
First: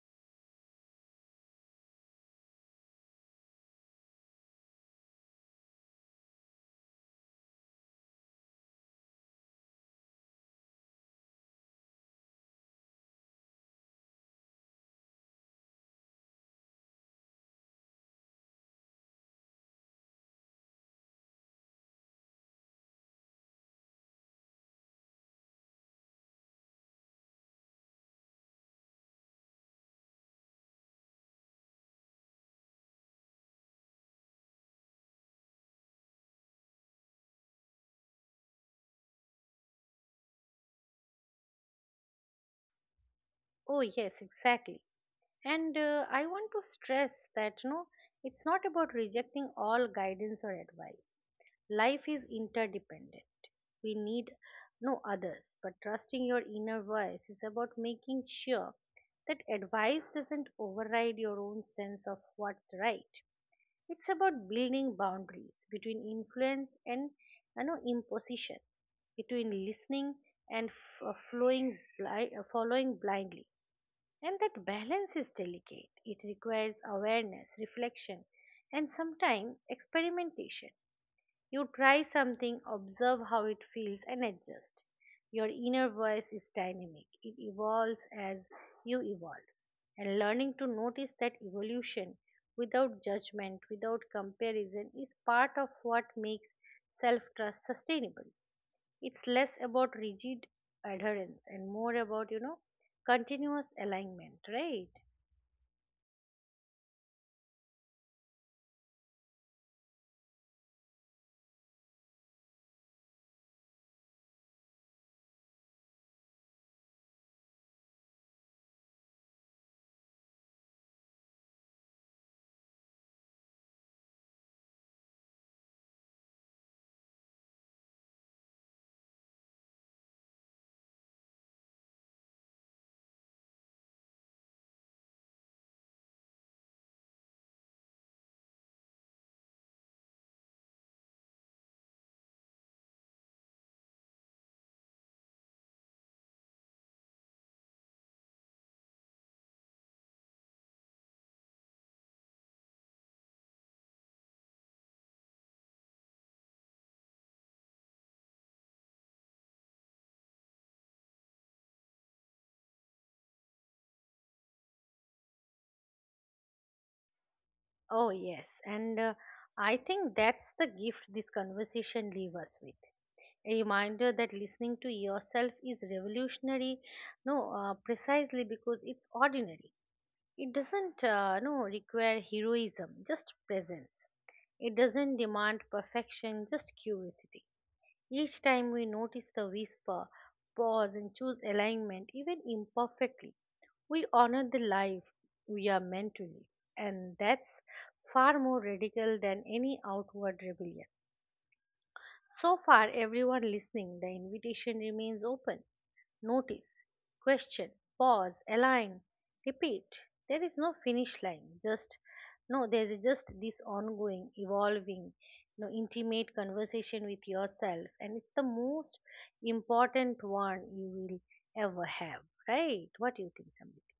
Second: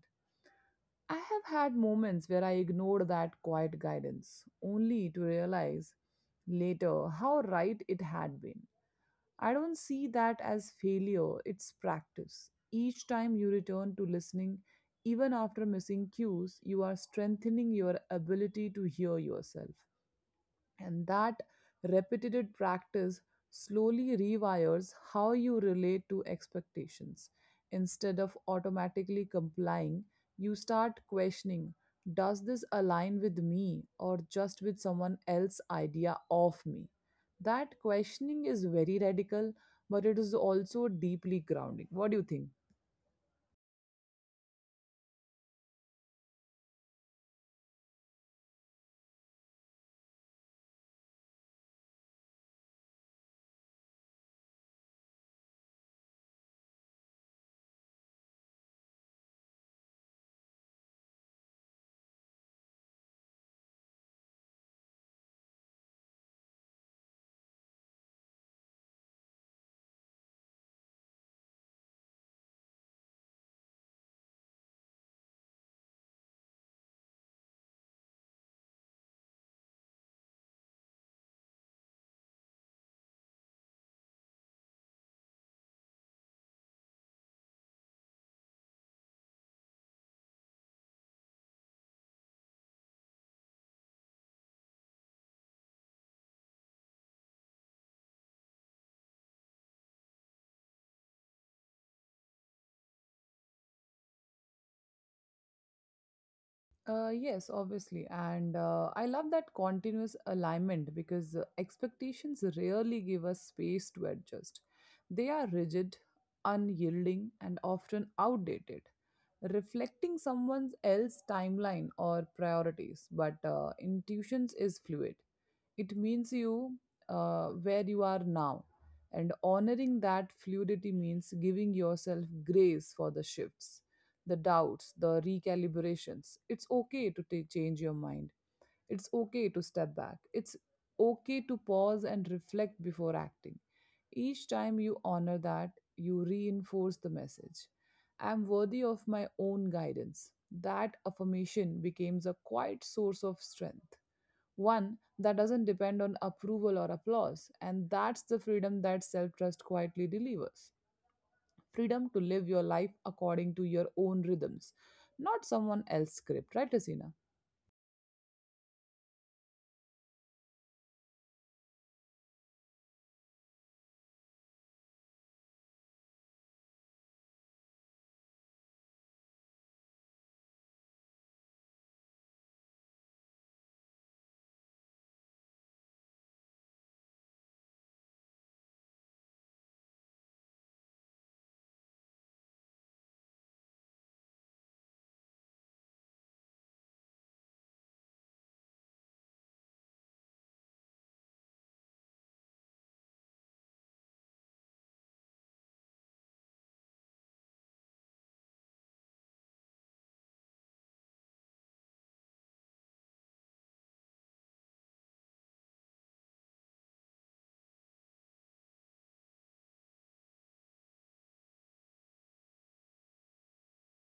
I have had moments where I ignored that quiet guidance, only to realize later how right it had been. I don't see that as failure, it's practice. Each time you return to listening, even after missing cues, you are strengthening your ability to hear yourself. And that repeated practice slowly rewires how you relate to expectations. Instead of automatically complying, you start questioning, does this align with me or just with someone else's idea of me? That questioning is very radical, but it is also deeply grounding. What do you think?
Oh yes, exactly. And I want to stress that it's not about rejecting all guidance or advice. Life is interdependent. We need no others, but trusting your inner voice is about making sure that advice doesn't override your own sense of what's right. It's about building boundaries between influence and imposition, between listening and following blindly, and that balance is delicate. It requires awareness, reflection, and sometimes experimentation. You try something, observe how it feels, and adjust. Your inner voice is dynamic, it evolves as you evolve. And learning to notice that evolution without judgment, without comparison, is part of what makes self trust sustainable. It's less about rigid adherence and more about continuous alignment, right?
Yes, obviously. And I love that continuous alignment because expectations rarely give us space to adjust. They are rigid, unyielding, and often outdated, reflecting someone else's timeline or priorities. But intuitions is fluid. It means you where you are now. And honoring that fluidity means giving yourself grace for the shifts, the doubts, the recalibrations. It's okay to change your mind. It's okay to step back. It's okay to pause and reflect before acting. Each time you honor that, you reinforce the message: I'm worthy of my own guidance. That affirmation becomes a quiet source of strength. One that doesn't depend on approval or applause, and that's the freedom that self trust quietly delivers, freedom to live your life according to your own rhythms, not someone else's script, right, Asina?
Oh yes, and I think that's the gift this conversation leaves us with, a reminder that listening to yourself is revolutionary, no precisely because it's ordinary. It doesn't no require heroism, just presence. It doesn't demand perfection, just curiosity. Each time we notice the whisper, pause, and choose alignment, even imperfectly, we honor the life we are meant to live. And that's far more radical than any outward rebellion. So far, everyone listening, the invitation remains open. Notice, question, pause, align, repeat. There is no finish line. Just no, there is just this ongoing, evolving, intimate conversation with yourself, and it's the most important one you will ever have. Right? What do you think, Samriti?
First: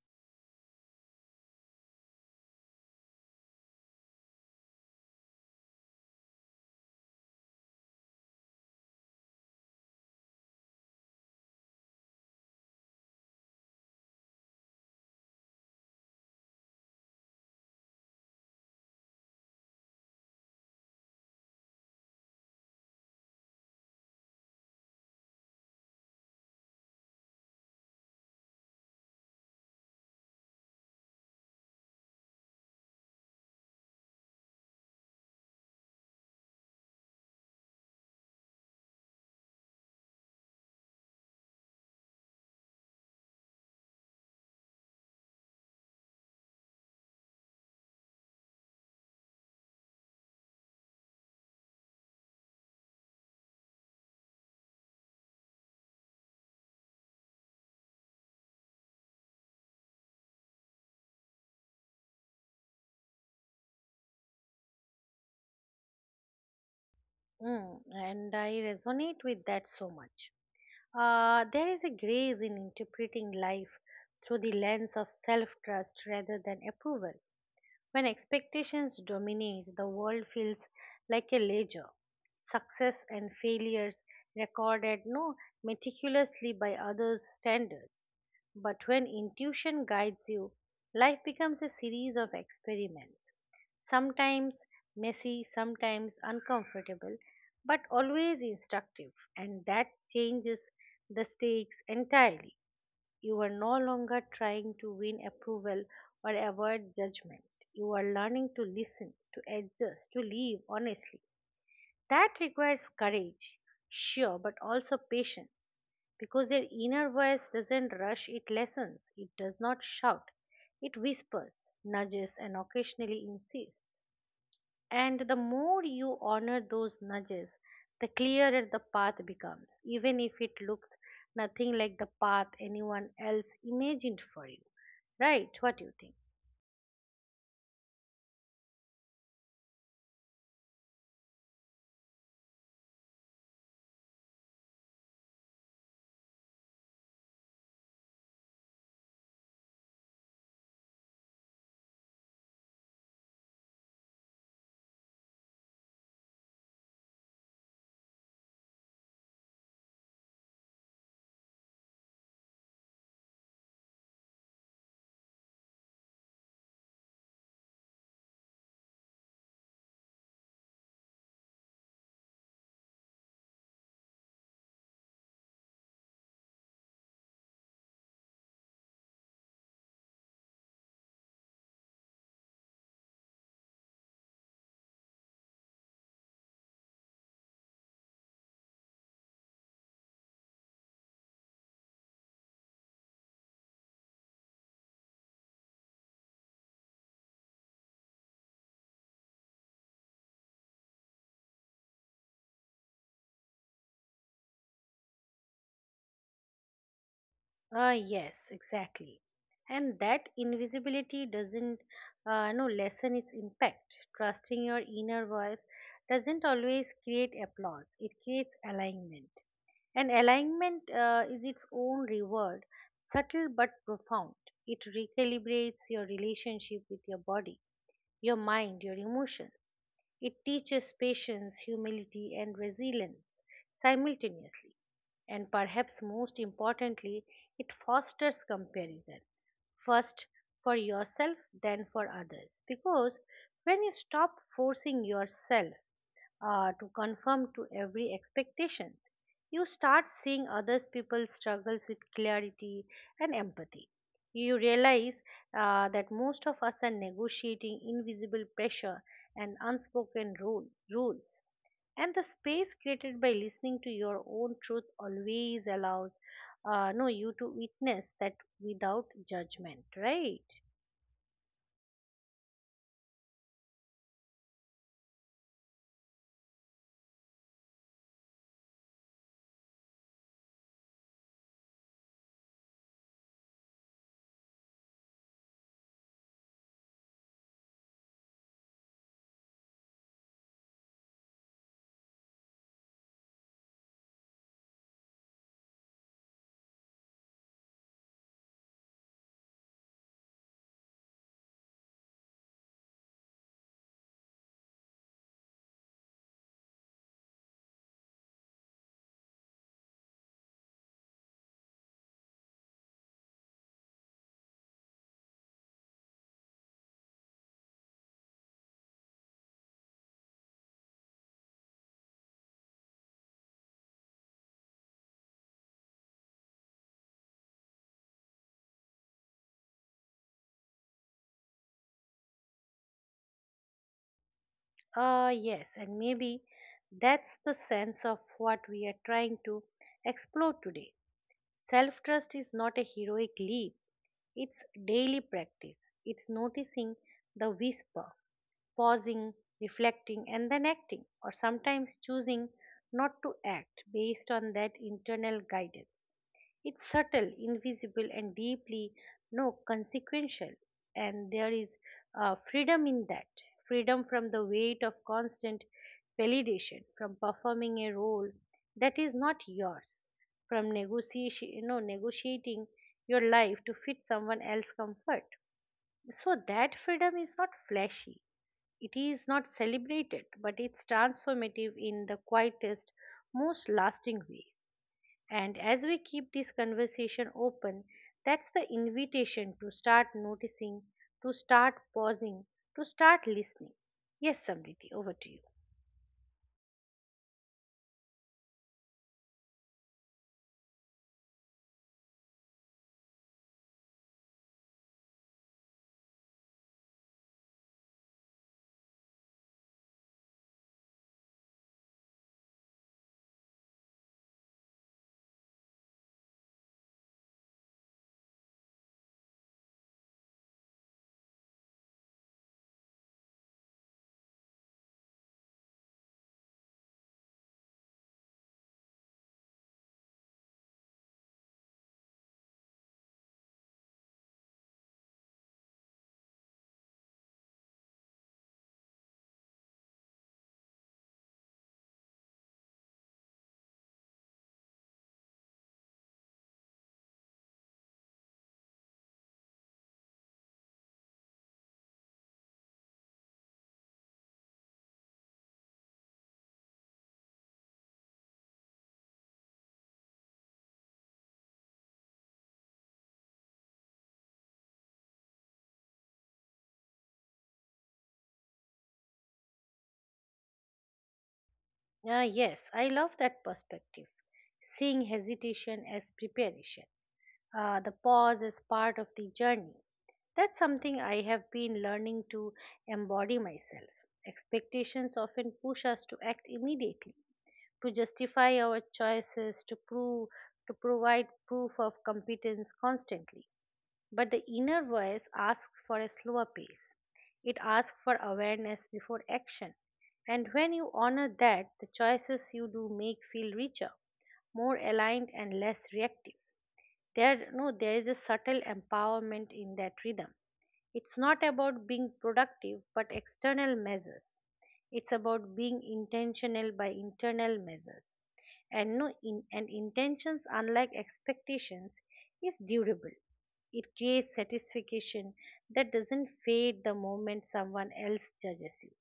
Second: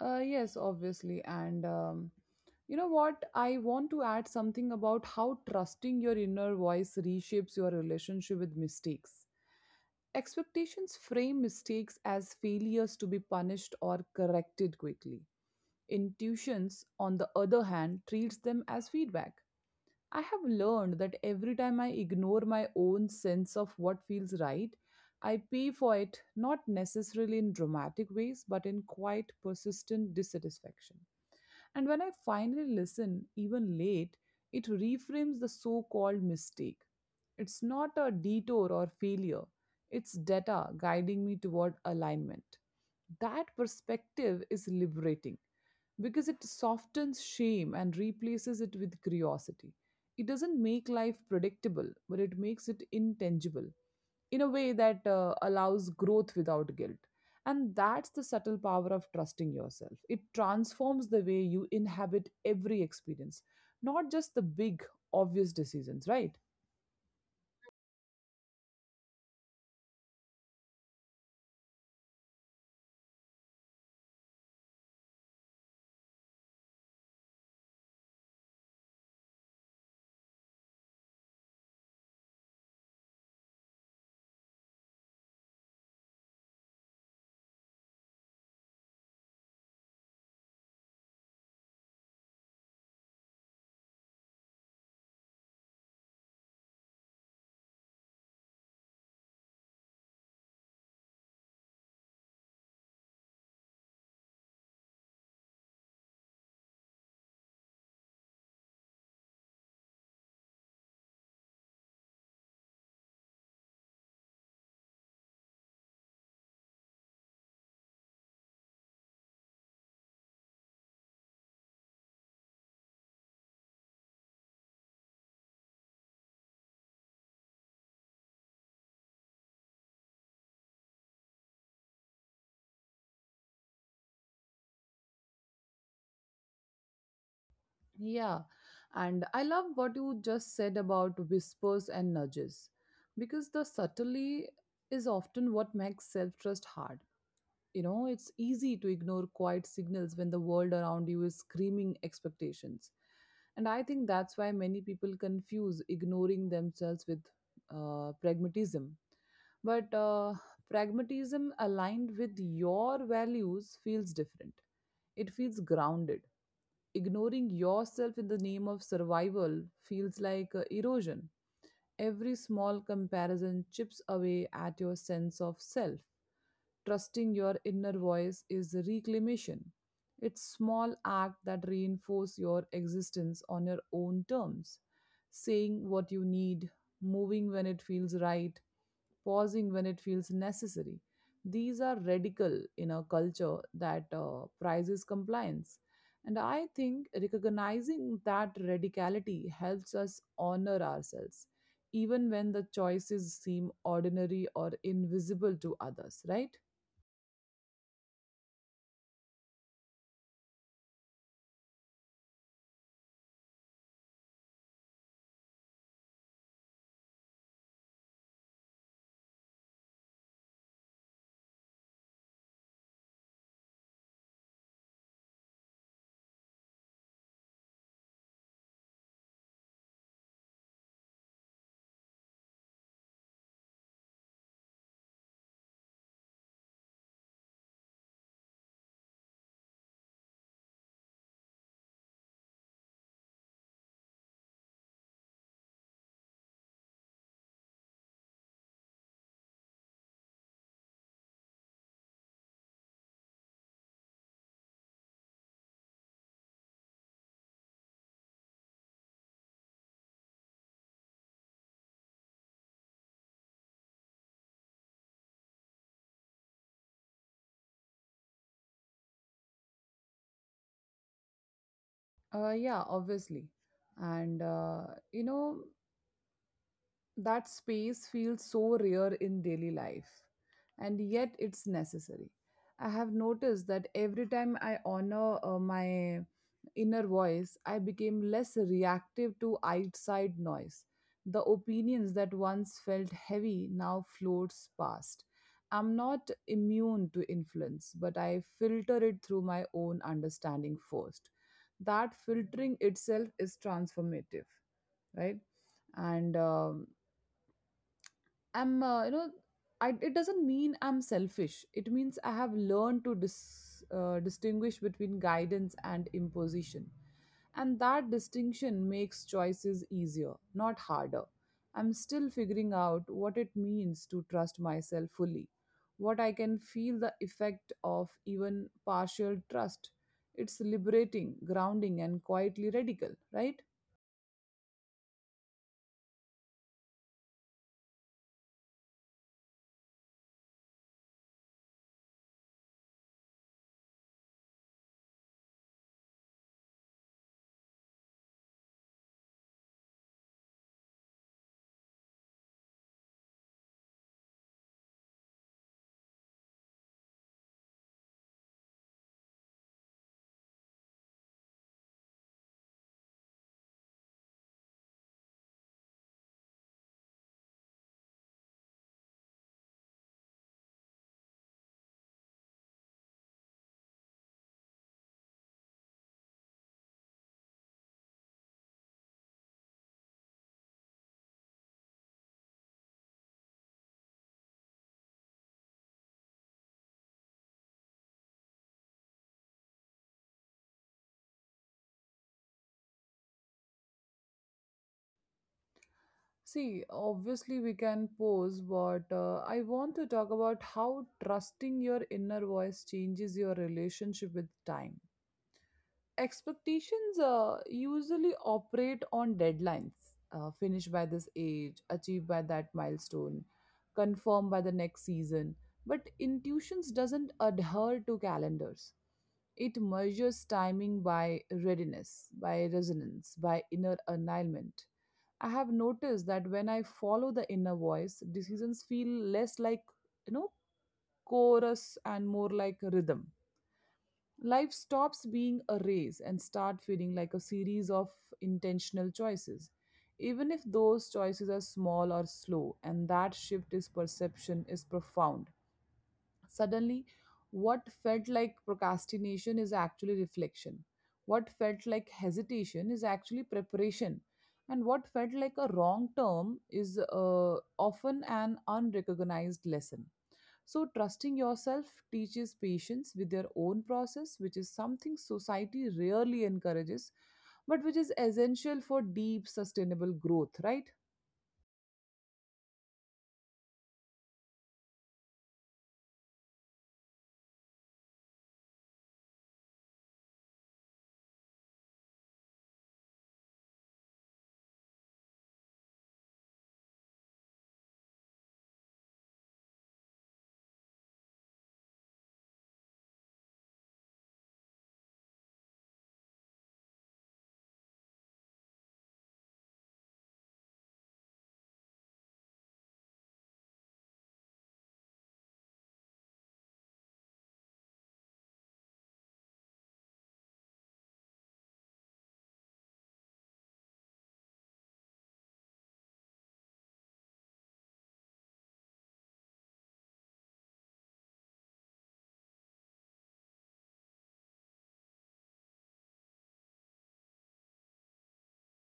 Yes, obviously. And You know what? I want to add something about how trusting your inner voice reshapes your relationship with mistakes. Expectations frame mistakes as failures to be punished or corrected quickly. Intuitions, on the other hand, treats them as feedback. I have learned that every time I ignore my own sense of what feels right, I pay for it, not necessarily in dramatic ways, but in quite persistent dissatisfaction. And when I finally listen, even late, it reframes the so called mistake. It's not a detour or failure, it's data guiding me toward alignment. That perspective is liberating because it softens shame and replaces it with curiosity. It doesn't make life predictable, but it makes it intangible in a way that allows growth without guilt. And that's the subtle power of trusting yourself. It transforms the way you inhabit every experience, not just the big, obvious decisions, right?
Mm, and I resonate with that so much. There is a grace in interpreting life through the lens of self trust rather than approval. When expectations dominate, the world feels like a ledger. Success and failures recorded no meticulously by others' standards. But when intuition guides you, life becomes a series of experiments. Sometimes messy, sometimes uncomfortable, but always instructive, and that changes the stakes entirely. You are no longer trying to win approval or avoid judgment. You are learning to listen, to adjust, to live honestly. That requires courage, sure, but also patience because your inner voice doesn't rush it lessons, it does not shout, it whispers, nudges, and occasionally insists. And the more you honor those nudges, the clearer the path becomes, even if it looks nothing like the path anyone else imagined for you. Right? What do you think?
Yeah. And I love what you just said about whispers and nudges because the subtlety is often what makes self trust hard. You know, it's easy to ignore quiet signals when the world around you is screaming expectations. And I think that's why many people confuse ignoring themselves with pragmatism. But pragmatism aligned with your values feels different. It feels grounded. Ignoring yourself in the name of survival feels like erosion. Every small comparison chips away at your sense of self. Trusting your inner voice is reclamation. It's small act that reinforce your existence on your own terms. Saying what you need, moving when it feels right, pausing when it feels necessary. These are radical in a culture that prizes compliance. And I think recognizing that radicality helps us honor ourselves, even when the choices seem ordinary or invisible to others, right?
Ah, yes, exactly. And that invisibility doesn't, no, lessen its impact. Trusting your inner voice doesn't always create applause, it creates alignment. And alignment is its own reward, subtle but profound. It recalibrates your relationship with your body, your mind, your emotions. It teaches patience, humility, and resilience simultaneously. And perhaps most importantly, it fosters comparison, first for yourself, then for others. Because when you stop forcing yourself, to conform to every expectation. You start seeing others people's struggles with clarity and empathy. You realize that most of us are negotiating invisible pressure and rules. And the space created by listening to your own truth always allows no you to witness that without judgment, right?
Yeah, obviously. And, uh, you know, that space feels so rare in daily life, and yet it's necessary. I have noticed that every time I honor my inner voice, I became less reactive to outside noise. The opinions that once felt heavy now floats past. I'm not immune to influence, but I filter it through my own understanding first. That filtering itself is transformative, right? and I'm, you know, I, it doesn't mean I'm selfish. It means I have learned to distinguish between guidance and imposition. And that distinction makes choices easier, not harder. I'm still figuring out what it means to trust myself fully, what I can feel the effect of even partial trust. It's liberating, grounding, and quietly radical, right?
Yes, and maybe that's the sense of what we are trying to explore today. Self trust is not a heroic leap, it's daily practice. It's noticing the whisper, pausing, reflecting, and then acting, or sometimes choosing not to act based on that internal guidance. It's subtle, invisible, and deeply no consequential, and there is freedom in that, freedom from the weight of constant validation, from performing a role that is not yours, from negotiating your life to fit someone else's comfort. So that freedom is not flashy. It is not celebrated, but it's transformative in the quietest, most lasting ways. And as we keep this conversation open, that's the invitation to start noticing, to start pausing, to start listening. Yes, Samriti, over to you.
See, obviously, we can pause, but I want to talk about how trusting your inner voice changes your relationship with time. Expectations usually operate on deadlines, finish by this age, achieve by that milestone, confirm by the next season. But intuitions doesn't adhere to calendars. It measures timing by readiness, by resonance, by inner alignment. I have noticed that when I follow the inner voice, decisions feel less like, you know, chorus and more like a rhythm. Life stops being a race and start feeling like a series of intentional choices, even if those choices are small or slow, and that shift is perception is profound. Suddenly, what felt like procrastination is actually reflection. What felt like hesitation is actually preparation. And what felt like a wrong term is often an unrecognized lesson. So, trusting yourself teaches patience with your own process, which is something society rarely encourages, but which is essential for deep, sustainable growth, right?
Ah, yes, I love that perspective, seeing hesitation as preparation. The pause is part of the journey. That's something I have been learning to embody myself. Expectations often push us to act immediately, to justify our choices, to provide proof of competence constantly. But the inner voice asks for a slower pace. It asks for awareness before action. And when you honor that, the choices you do make feel richer, more aligned and less reactive. There no There is a subtle empowerment in that rhythm. It's not about being productive but external measures, it's about being intentional by internal measures. And no in and intentions, unlike expectations, is durable. It creates satisfaction that doesn't fade the moment someone else judges you.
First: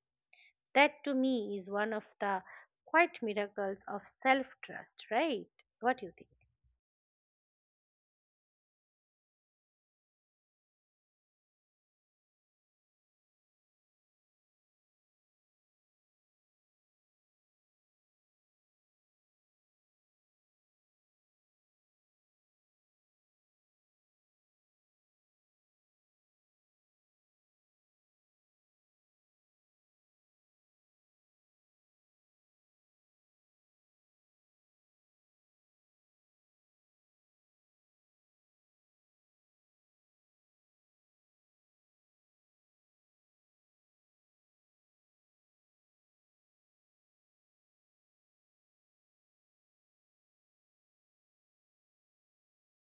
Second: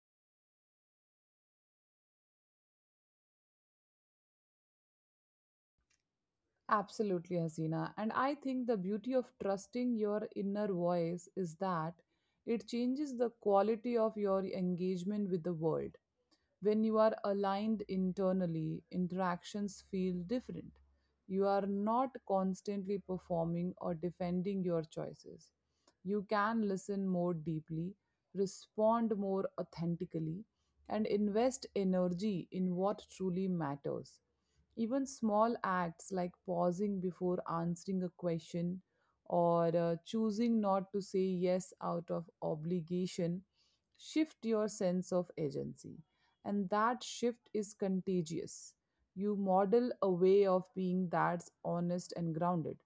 That, to me, is one of the quite miracles of self trust, right? What do you think?
Absolutely, Hasina. And I think the beauty of trusting your inner voice is that it changes the quality of your engagement with the world. When you are aligned internally, interactions feel different. You are not constantly performing or defending your choices. You can listen more deeply, respond more authentically, and invest energy in what truly matters. Even small acts like pausing before answering a question or choosing not to say yes out of obligation shift your sense of agency, and that shift is contagious. You model a way of being that's honest and grounded.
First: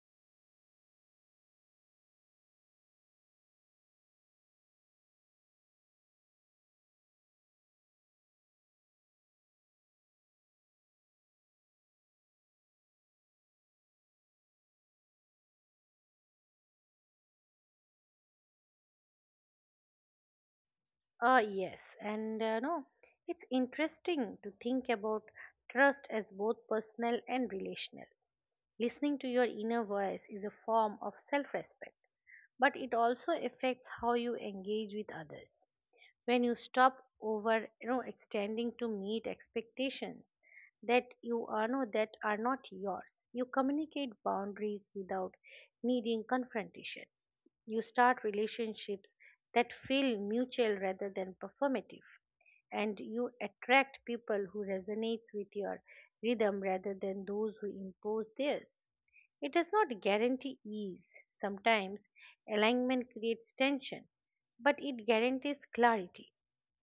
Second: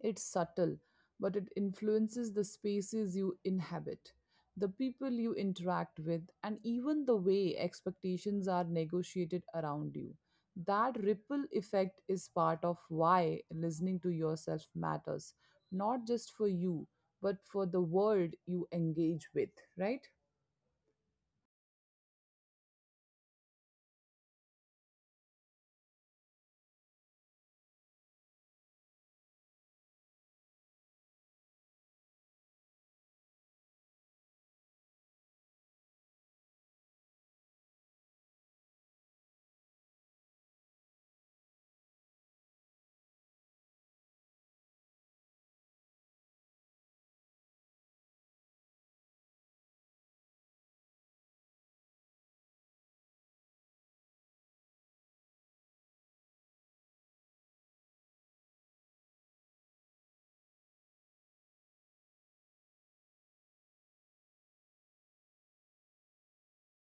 It's subtle, but it influences the spaces you inhabit, the people you interact with, and even the way expectations are negotiated around you. That ripple effect is part of why listening to yourself matters, not just for you, but for the world you engage with, right?
Yes, and no, It's interesting to think about trust as both personal and relational. Listening to your inner voice is a form of self respect, but it also affects how you engage with others. When you stop over extending to meet expectations that are not yours, you communicate boundaries without needing confrontation. You start relationships that feel mutual rather than performative, and you attract people who resonates with your rhythm rather than those who impose theirs. It does not guarantee ease. Sometimes alignment creates tension, but it guarantees clarity.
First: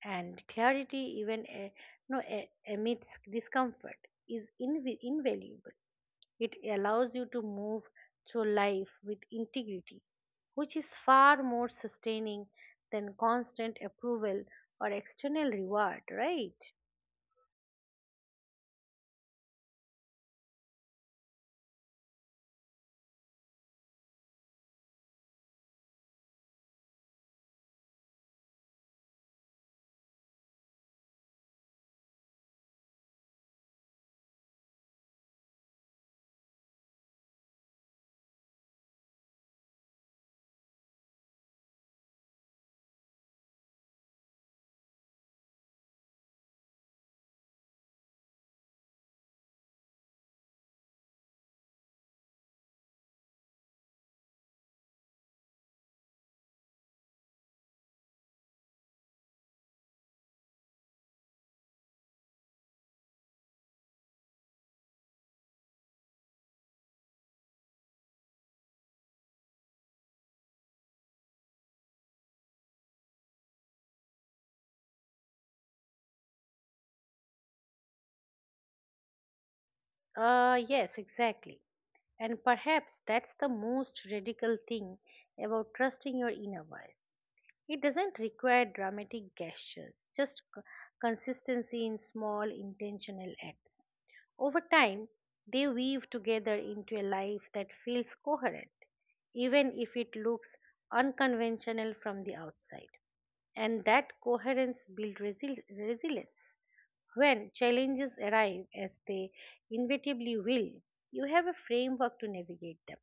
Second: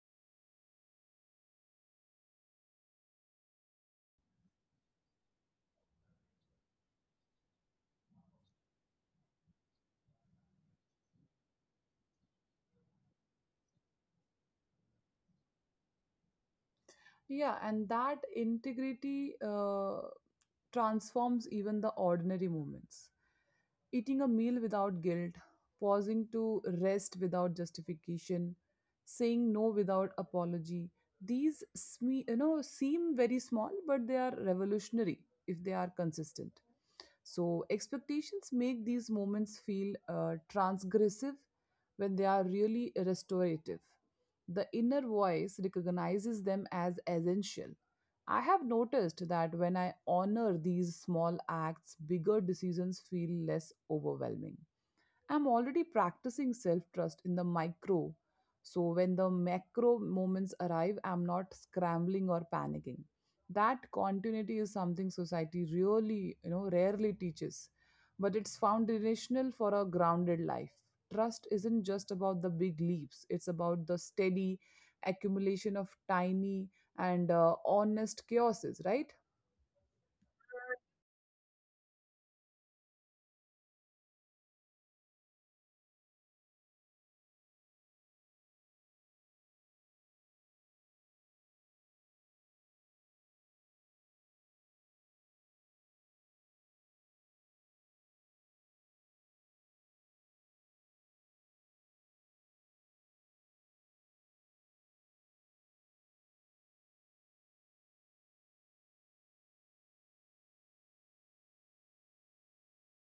And clarity, even no, amidst discomfort, is invaluable. It allows you to move through life with integrity, which is far more sustaining than constant approval or external reward, right?
Yeah, and that integrity transforms even the ordinary moments. Eating a meal without guilt, pausing to rest without justification, saying no without apology. These seem very small, but they are revolutionary if they are consistent. So expectations make these moments feel transgressive when they are really restorative. The inner voice recognizes them as essential. I have noticed that when I honor these small acts, bigger decisions feel less overwhelming. I'm already practicing self trust in the micro. So when the macro moments arrive, I'm not scrambling or panicking. That continuity is something society really rarely teaches, but it's foundational for a grounded life. Trust isn't just about the big leaps, it's about the steady accumulation of tiny and honest chaoses, right?
Yes, exactly. And perhaps that's the most radical thing about trusting your inner voice. It doesn't require dramatic gestures, just consistency in small intentional acts. Over time, they weave together into a life that feels coherent, even if it looks unconventional from the outside. And that coherence builds resilience. When challenges arrive, as they inevitably will, you have a framework to navigate them,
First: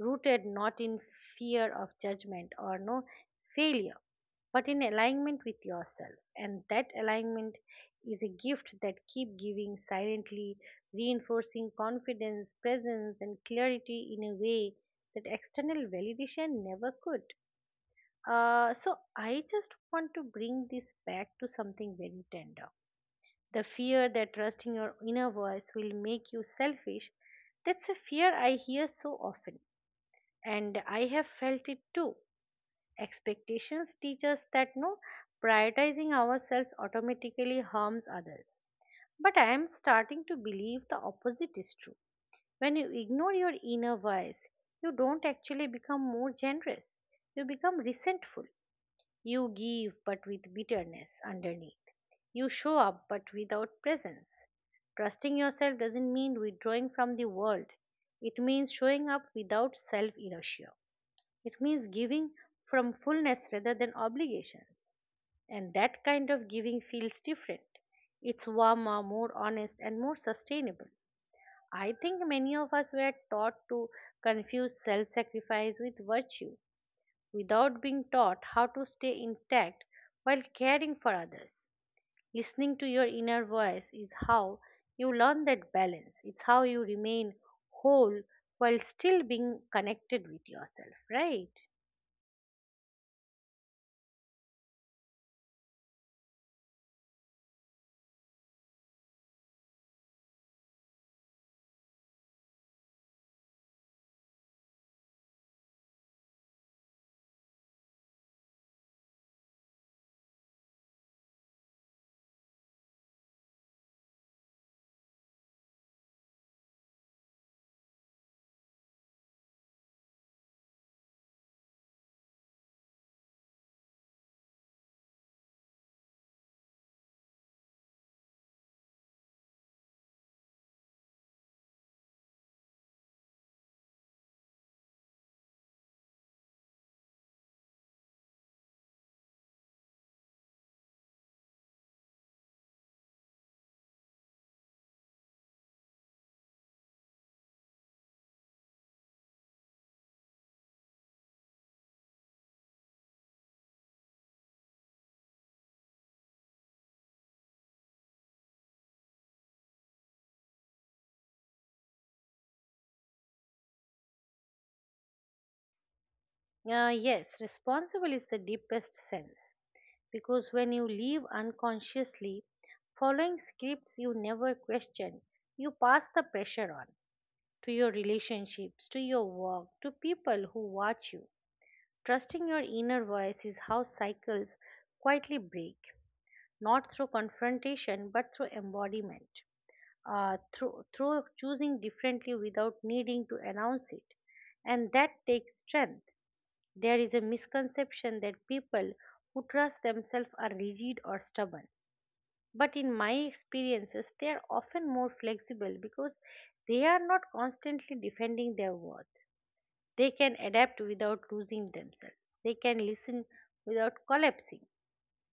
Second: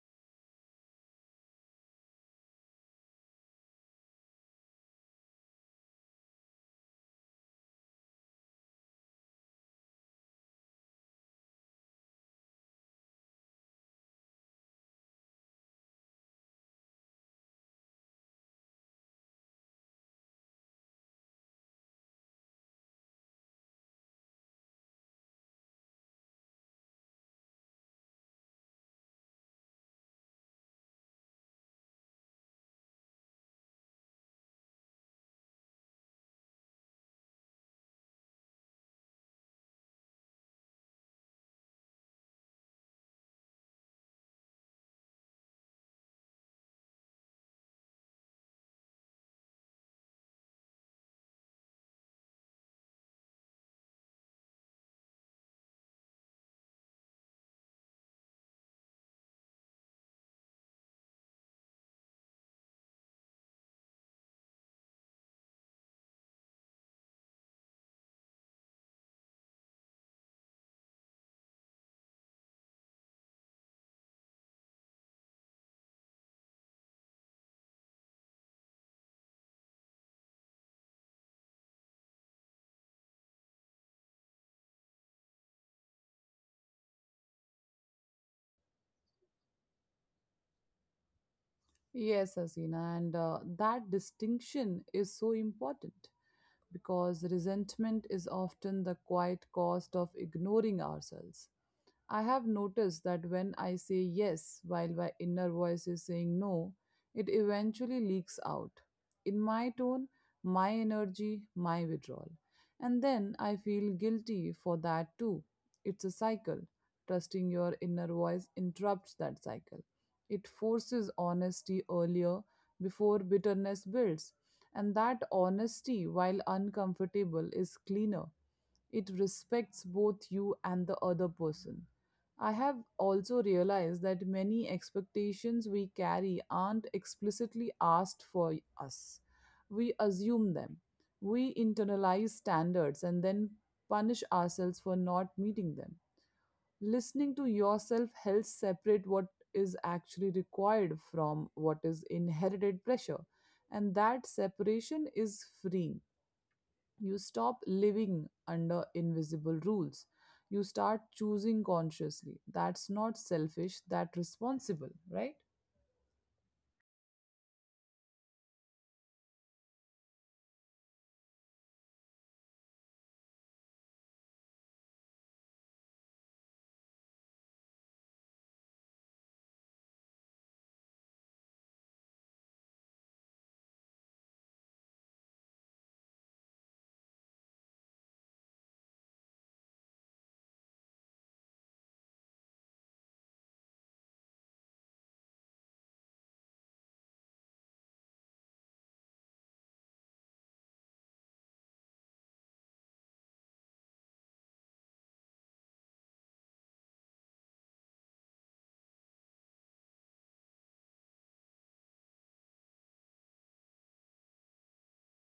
rooted not in fear of judgment or no failure, but in alignment with yourself. And that alignment is a gift that keep giving silently, reinforcing confidence, presence, and clarity in a way that external validation never could. So I just want to bring this back to something very tender. The fear that trusting your inner voice will make you selfish, that's a fear I hear so often, and I have felt it too. Expectations teach us that no prioritizing ourselves automatically harms others. But I am starting to believe the opposite is true. When you ignore your inner voice, you don't actually become more generous, you become resentful. You give, but with bitterness underneath. You show up, but without presence. Trusting yourself doesn't mean withdrawing from the world, it means showing up without self inertia. It means giving from fullness rather than obligations. And that kind of giving feels different. It's warmer, more honest, and more sustainable. I think many of us were taught to confuse self sacrifice with virtue without being taught how to stay intact while caring for others. Listening to your inner voice is how you learn that balance. It's how you remain whole while still being connected with yourself, right?
Yes, Asina, and that distinction is so important because resentment is often the quiet cost of ignoring ourselves. I have noticed that when I say yes while my inner voice is saying no, it eventually leaks out in my tone, my energy, my withdrawal. And then I feel guilty for that too. It's a cycle. Trusting your inner voice interrupts that cycle. It forces honesty earlier before bitterness builds. And that honesty, while uncomfortable, is cleaner. It respects both you and the other person. I have also realized that many expectations we carry aren't explicitly asked for us. We assume them. We internalize standards and then punish ourselves for not meeting them. Listening to yourself helps separate what is actually required from what is inherited pressure, and that separation is freeing. You stop living under invisible rules. You start choosing consciously. That's not selfish, that's responsible.
Yes, responsible is the deepest sense because when you live unconsciously, following scripts you never question, you pass the pressure on to your relationships, to your work, to people who watch you. Trusting your inner voice is how cycles quietly break, not through confrontation but through embodiment, through choosing differently without needing to announce it. And that takes strength. There is a misconception that people who trust themselves are rigid or stubborn. But in my experiences, they are often more flexible because they are not constantly defending their worth. They can adapt without losing themselves. They can listen without collapsing.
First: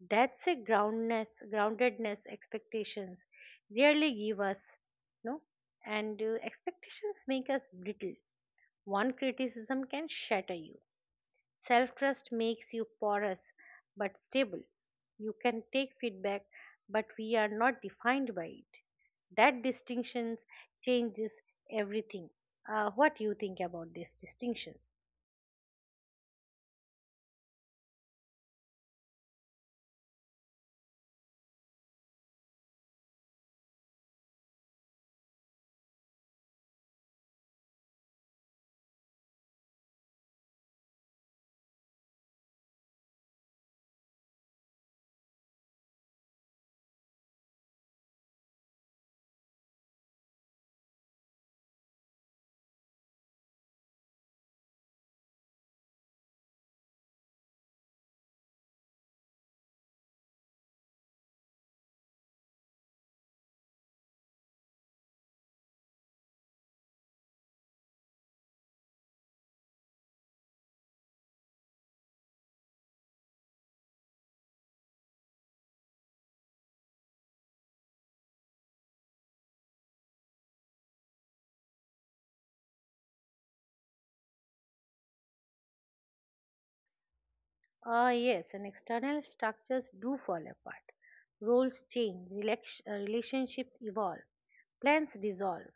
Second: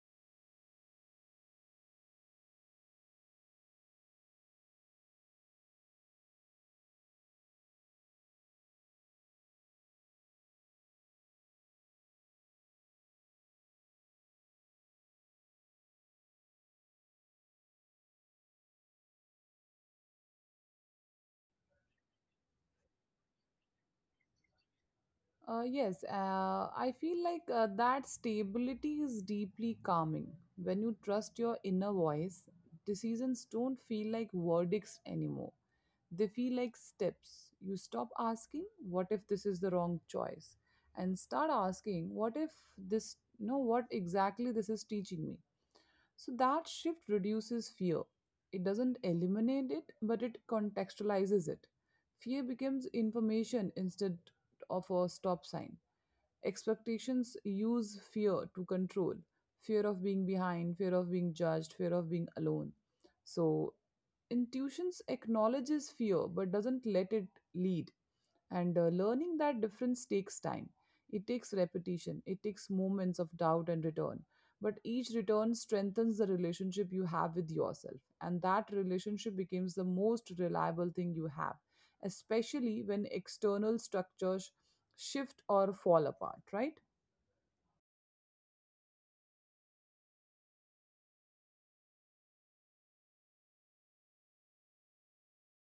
That's a groundedness expectations rarely give us, no? And expectations make us brittle. One criticism can shatter you. Self trust makes you porous but stable. You can take feedback, but we are not defined by it. That distinction changes everything. What do you think about this distinction?
Yes, I feel like that stability is deeply calming. When you trust your inner voice, decisions don't feel like verdicts anymore. They feel like steps. You stop asking, what if this is the wrong choice? And start asking, what if this, no, what exactly this is teaching me? So that shift reduces fear. It doesn't eliminate it, but it contextualizes it. Fear becomes information instead of a stop sign. Expectations use fear to control: fear of being behind, fear of being judged, fear of being alone. So, intuitions acknowledges fear but doesn't let it lead. And learning that difference takes time. It takes repetition, it takes moments of doubt and return. But each return strengthens the relationship you have with yourself. And that relationship becomes the most reliable thing you have, especially when external structures shift or fall apart, right?
Ah, yes, and external structures do fall apart. Roles change, relationships evolve, plans dissolve.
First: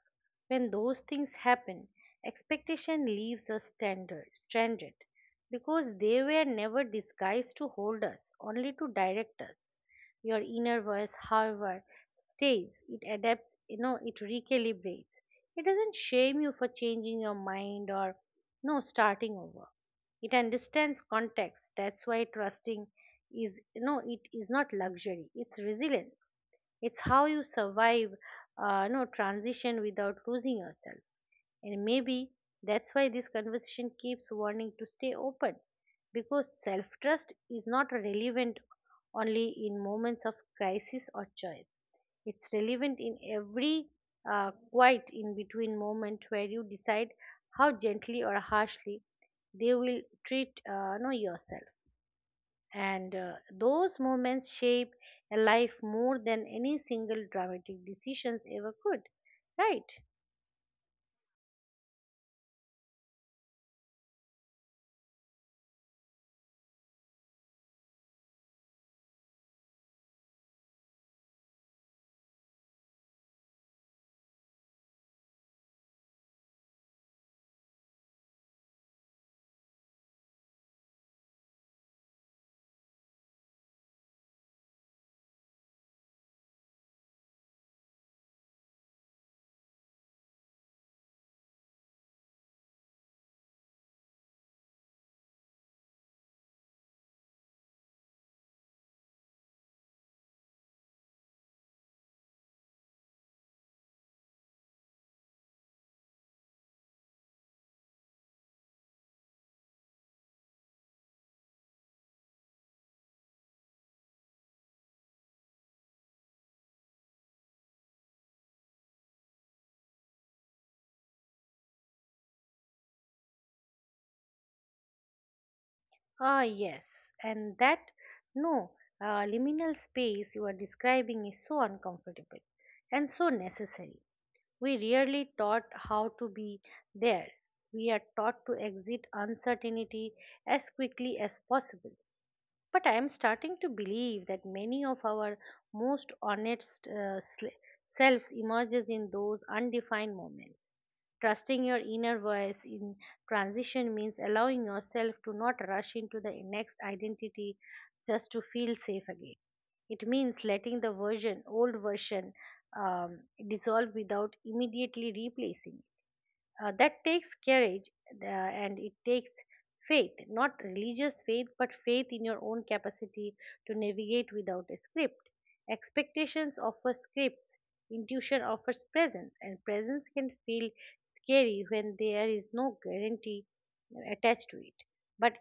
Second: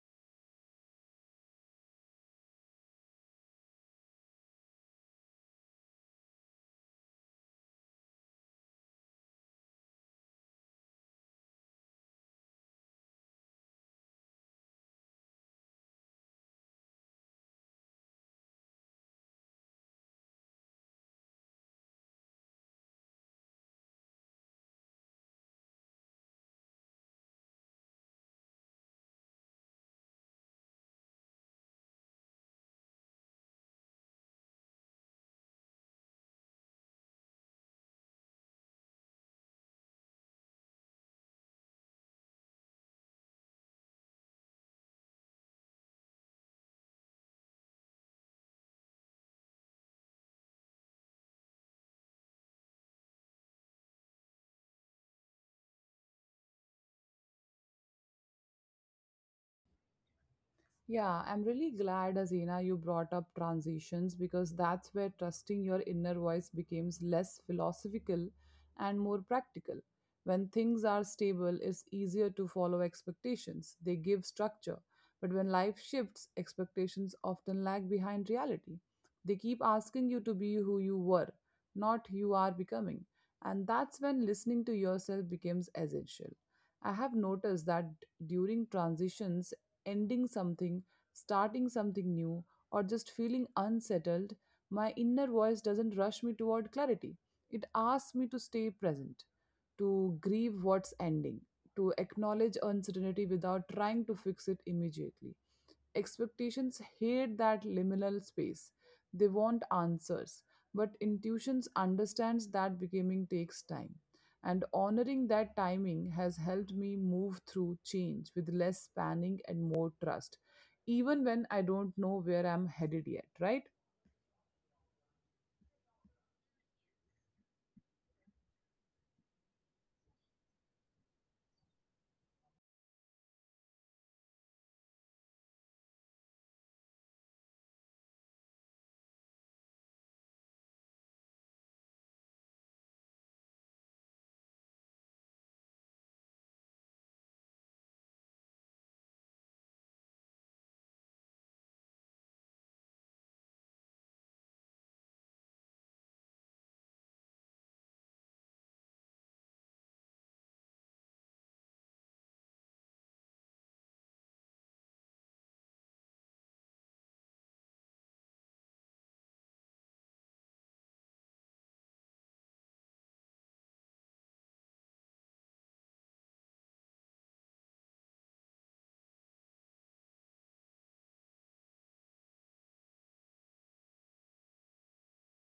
When those things happen, expectation leaves us stranded because they were never disguised to hold us, only to direct us. Your inner voice, however, stays. It adapts, you know, it recalibrates. It doesn't shame you for changing your mind or no starting over. It understands context. That's why trusting is, you know, it is not luxury, it's resilience. It's how you survive no transition without losing yourself. And maybe that's why this conversation keeps warning to stay open, because self trust is not relevant only in moments of crisis or choice. It's relevant in every quiet in between moment where you decide how gently or harshly they will treat know yourself. And those moments shape a life more than any single dramatic decisions ever could, right?
Yeah, I'm really glad, Azina, you brought up transitions because that's where trusting your inner voice becomes less philosophical and more practical. When things are stable, it's easier to follow expectations, they give structure. But when life shifts, expectations often lag behind reality. They keep asking you to be who you were, not who you are becoming. And that's when listening to yourself becomes essential. I have noticed that during transitions, ending something, starting something new, or just feeling unsettled, my inner voice doesn't rush me toward clarity. It asks me to stay present, to grieve what's ending, to acknowledge uncertainty without trying to fix it immediately. Expectations hate that liminal space. They want answers, but intuitions understands that becoming takes time. And honoring that timing has helped me move through change with less panic and more trust, even when I don't know where I'm headed yet, right?
Ah, yes, and that no liminal space you are describing is so uncomfortable and so necessary. We rarely taught how to be there. We are taught to exit uncertainty as quickly as possible. But I am starting to believe that many of our most honest selves emerges in those undefined moments. Trusting your inner voice in transition means allowing yourself to not rush into the next identity just to feel safe again. It means letting the old version um, dissolve without immediately replacing it. That takes courage, and it takes faith, not religious faith, but faith in your own capacity to navigate without a script. Expectations offer scripts, intuition offers presence, and presence can feel scary when there is no guarantee attached to it. But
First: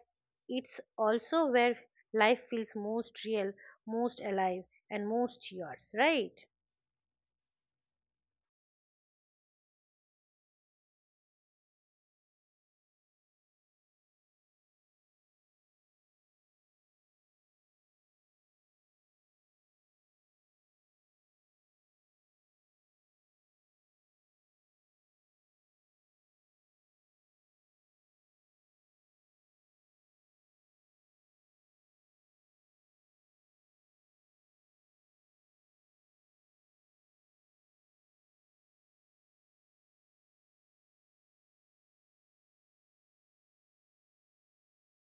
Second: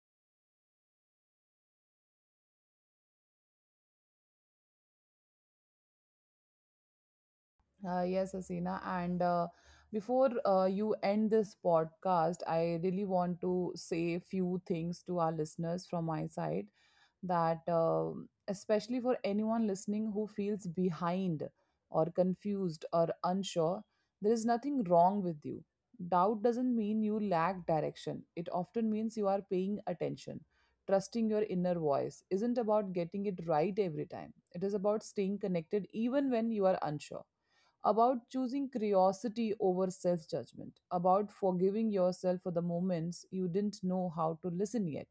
it's also where life feels most real, most alive, and most yours, right?
Yes, Asina. And before you end this podcast, I really want to say a few things to our listeners from my side that, especially for anyone listening who feels behind or confused or unsure, there is nothing wrong with you. Doubt doesn't mean you lack direction, it often means you are paying attention. Trusting your inner voice isn't about getting it right every time, it is about staying connected even when you are unsure, about choosing curiosity over self judgment, about forgiving yourself for the moments you didn't know how to listen yet.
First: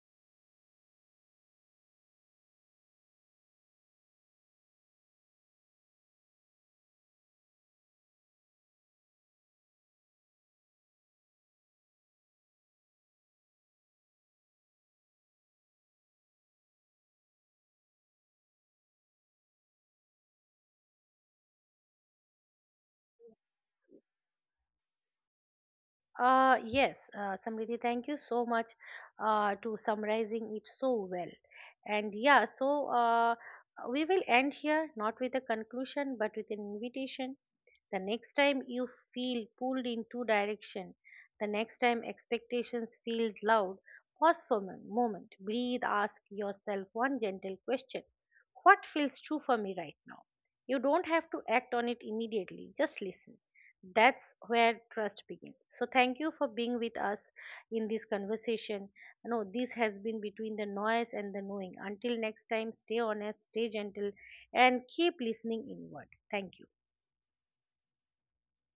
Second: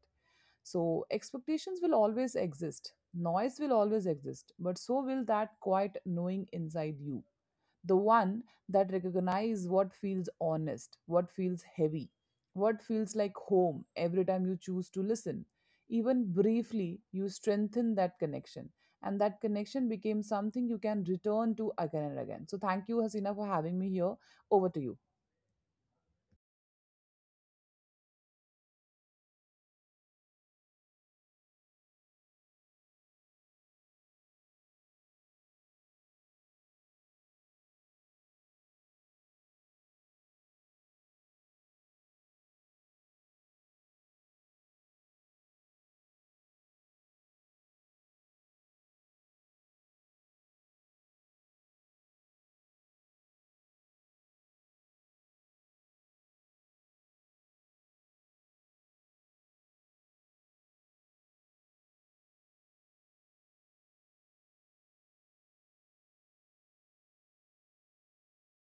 So, expectations will always exist, noise will always exist, but so will that quiet knowing inside you, the one that recognize what feels honest, what feels heavy, what feels like home. Every time you choose to listen, even briefly, you strengthen that connection. And that connection became something you can return to again and again. So, thank you, Hasina, for having me here. Over to you.
Yes, Samriddhi, thank you so much to summarizing it so well. And yeah, we will end here, not with a conclusion, but with an invitation. The next time you feel pulled in two direction, the next time expectations feel loud, pause for a moment, breathe, ask yourself one gentle question. What feels true for me right now? You don't have to act on it immediately, just listen. That's where trust begins. So thank you for being with us in this conversation. No, This has been between the noise and the knowing. Until next time, stay honest, stay gentle, and keep listening inward. Thank you.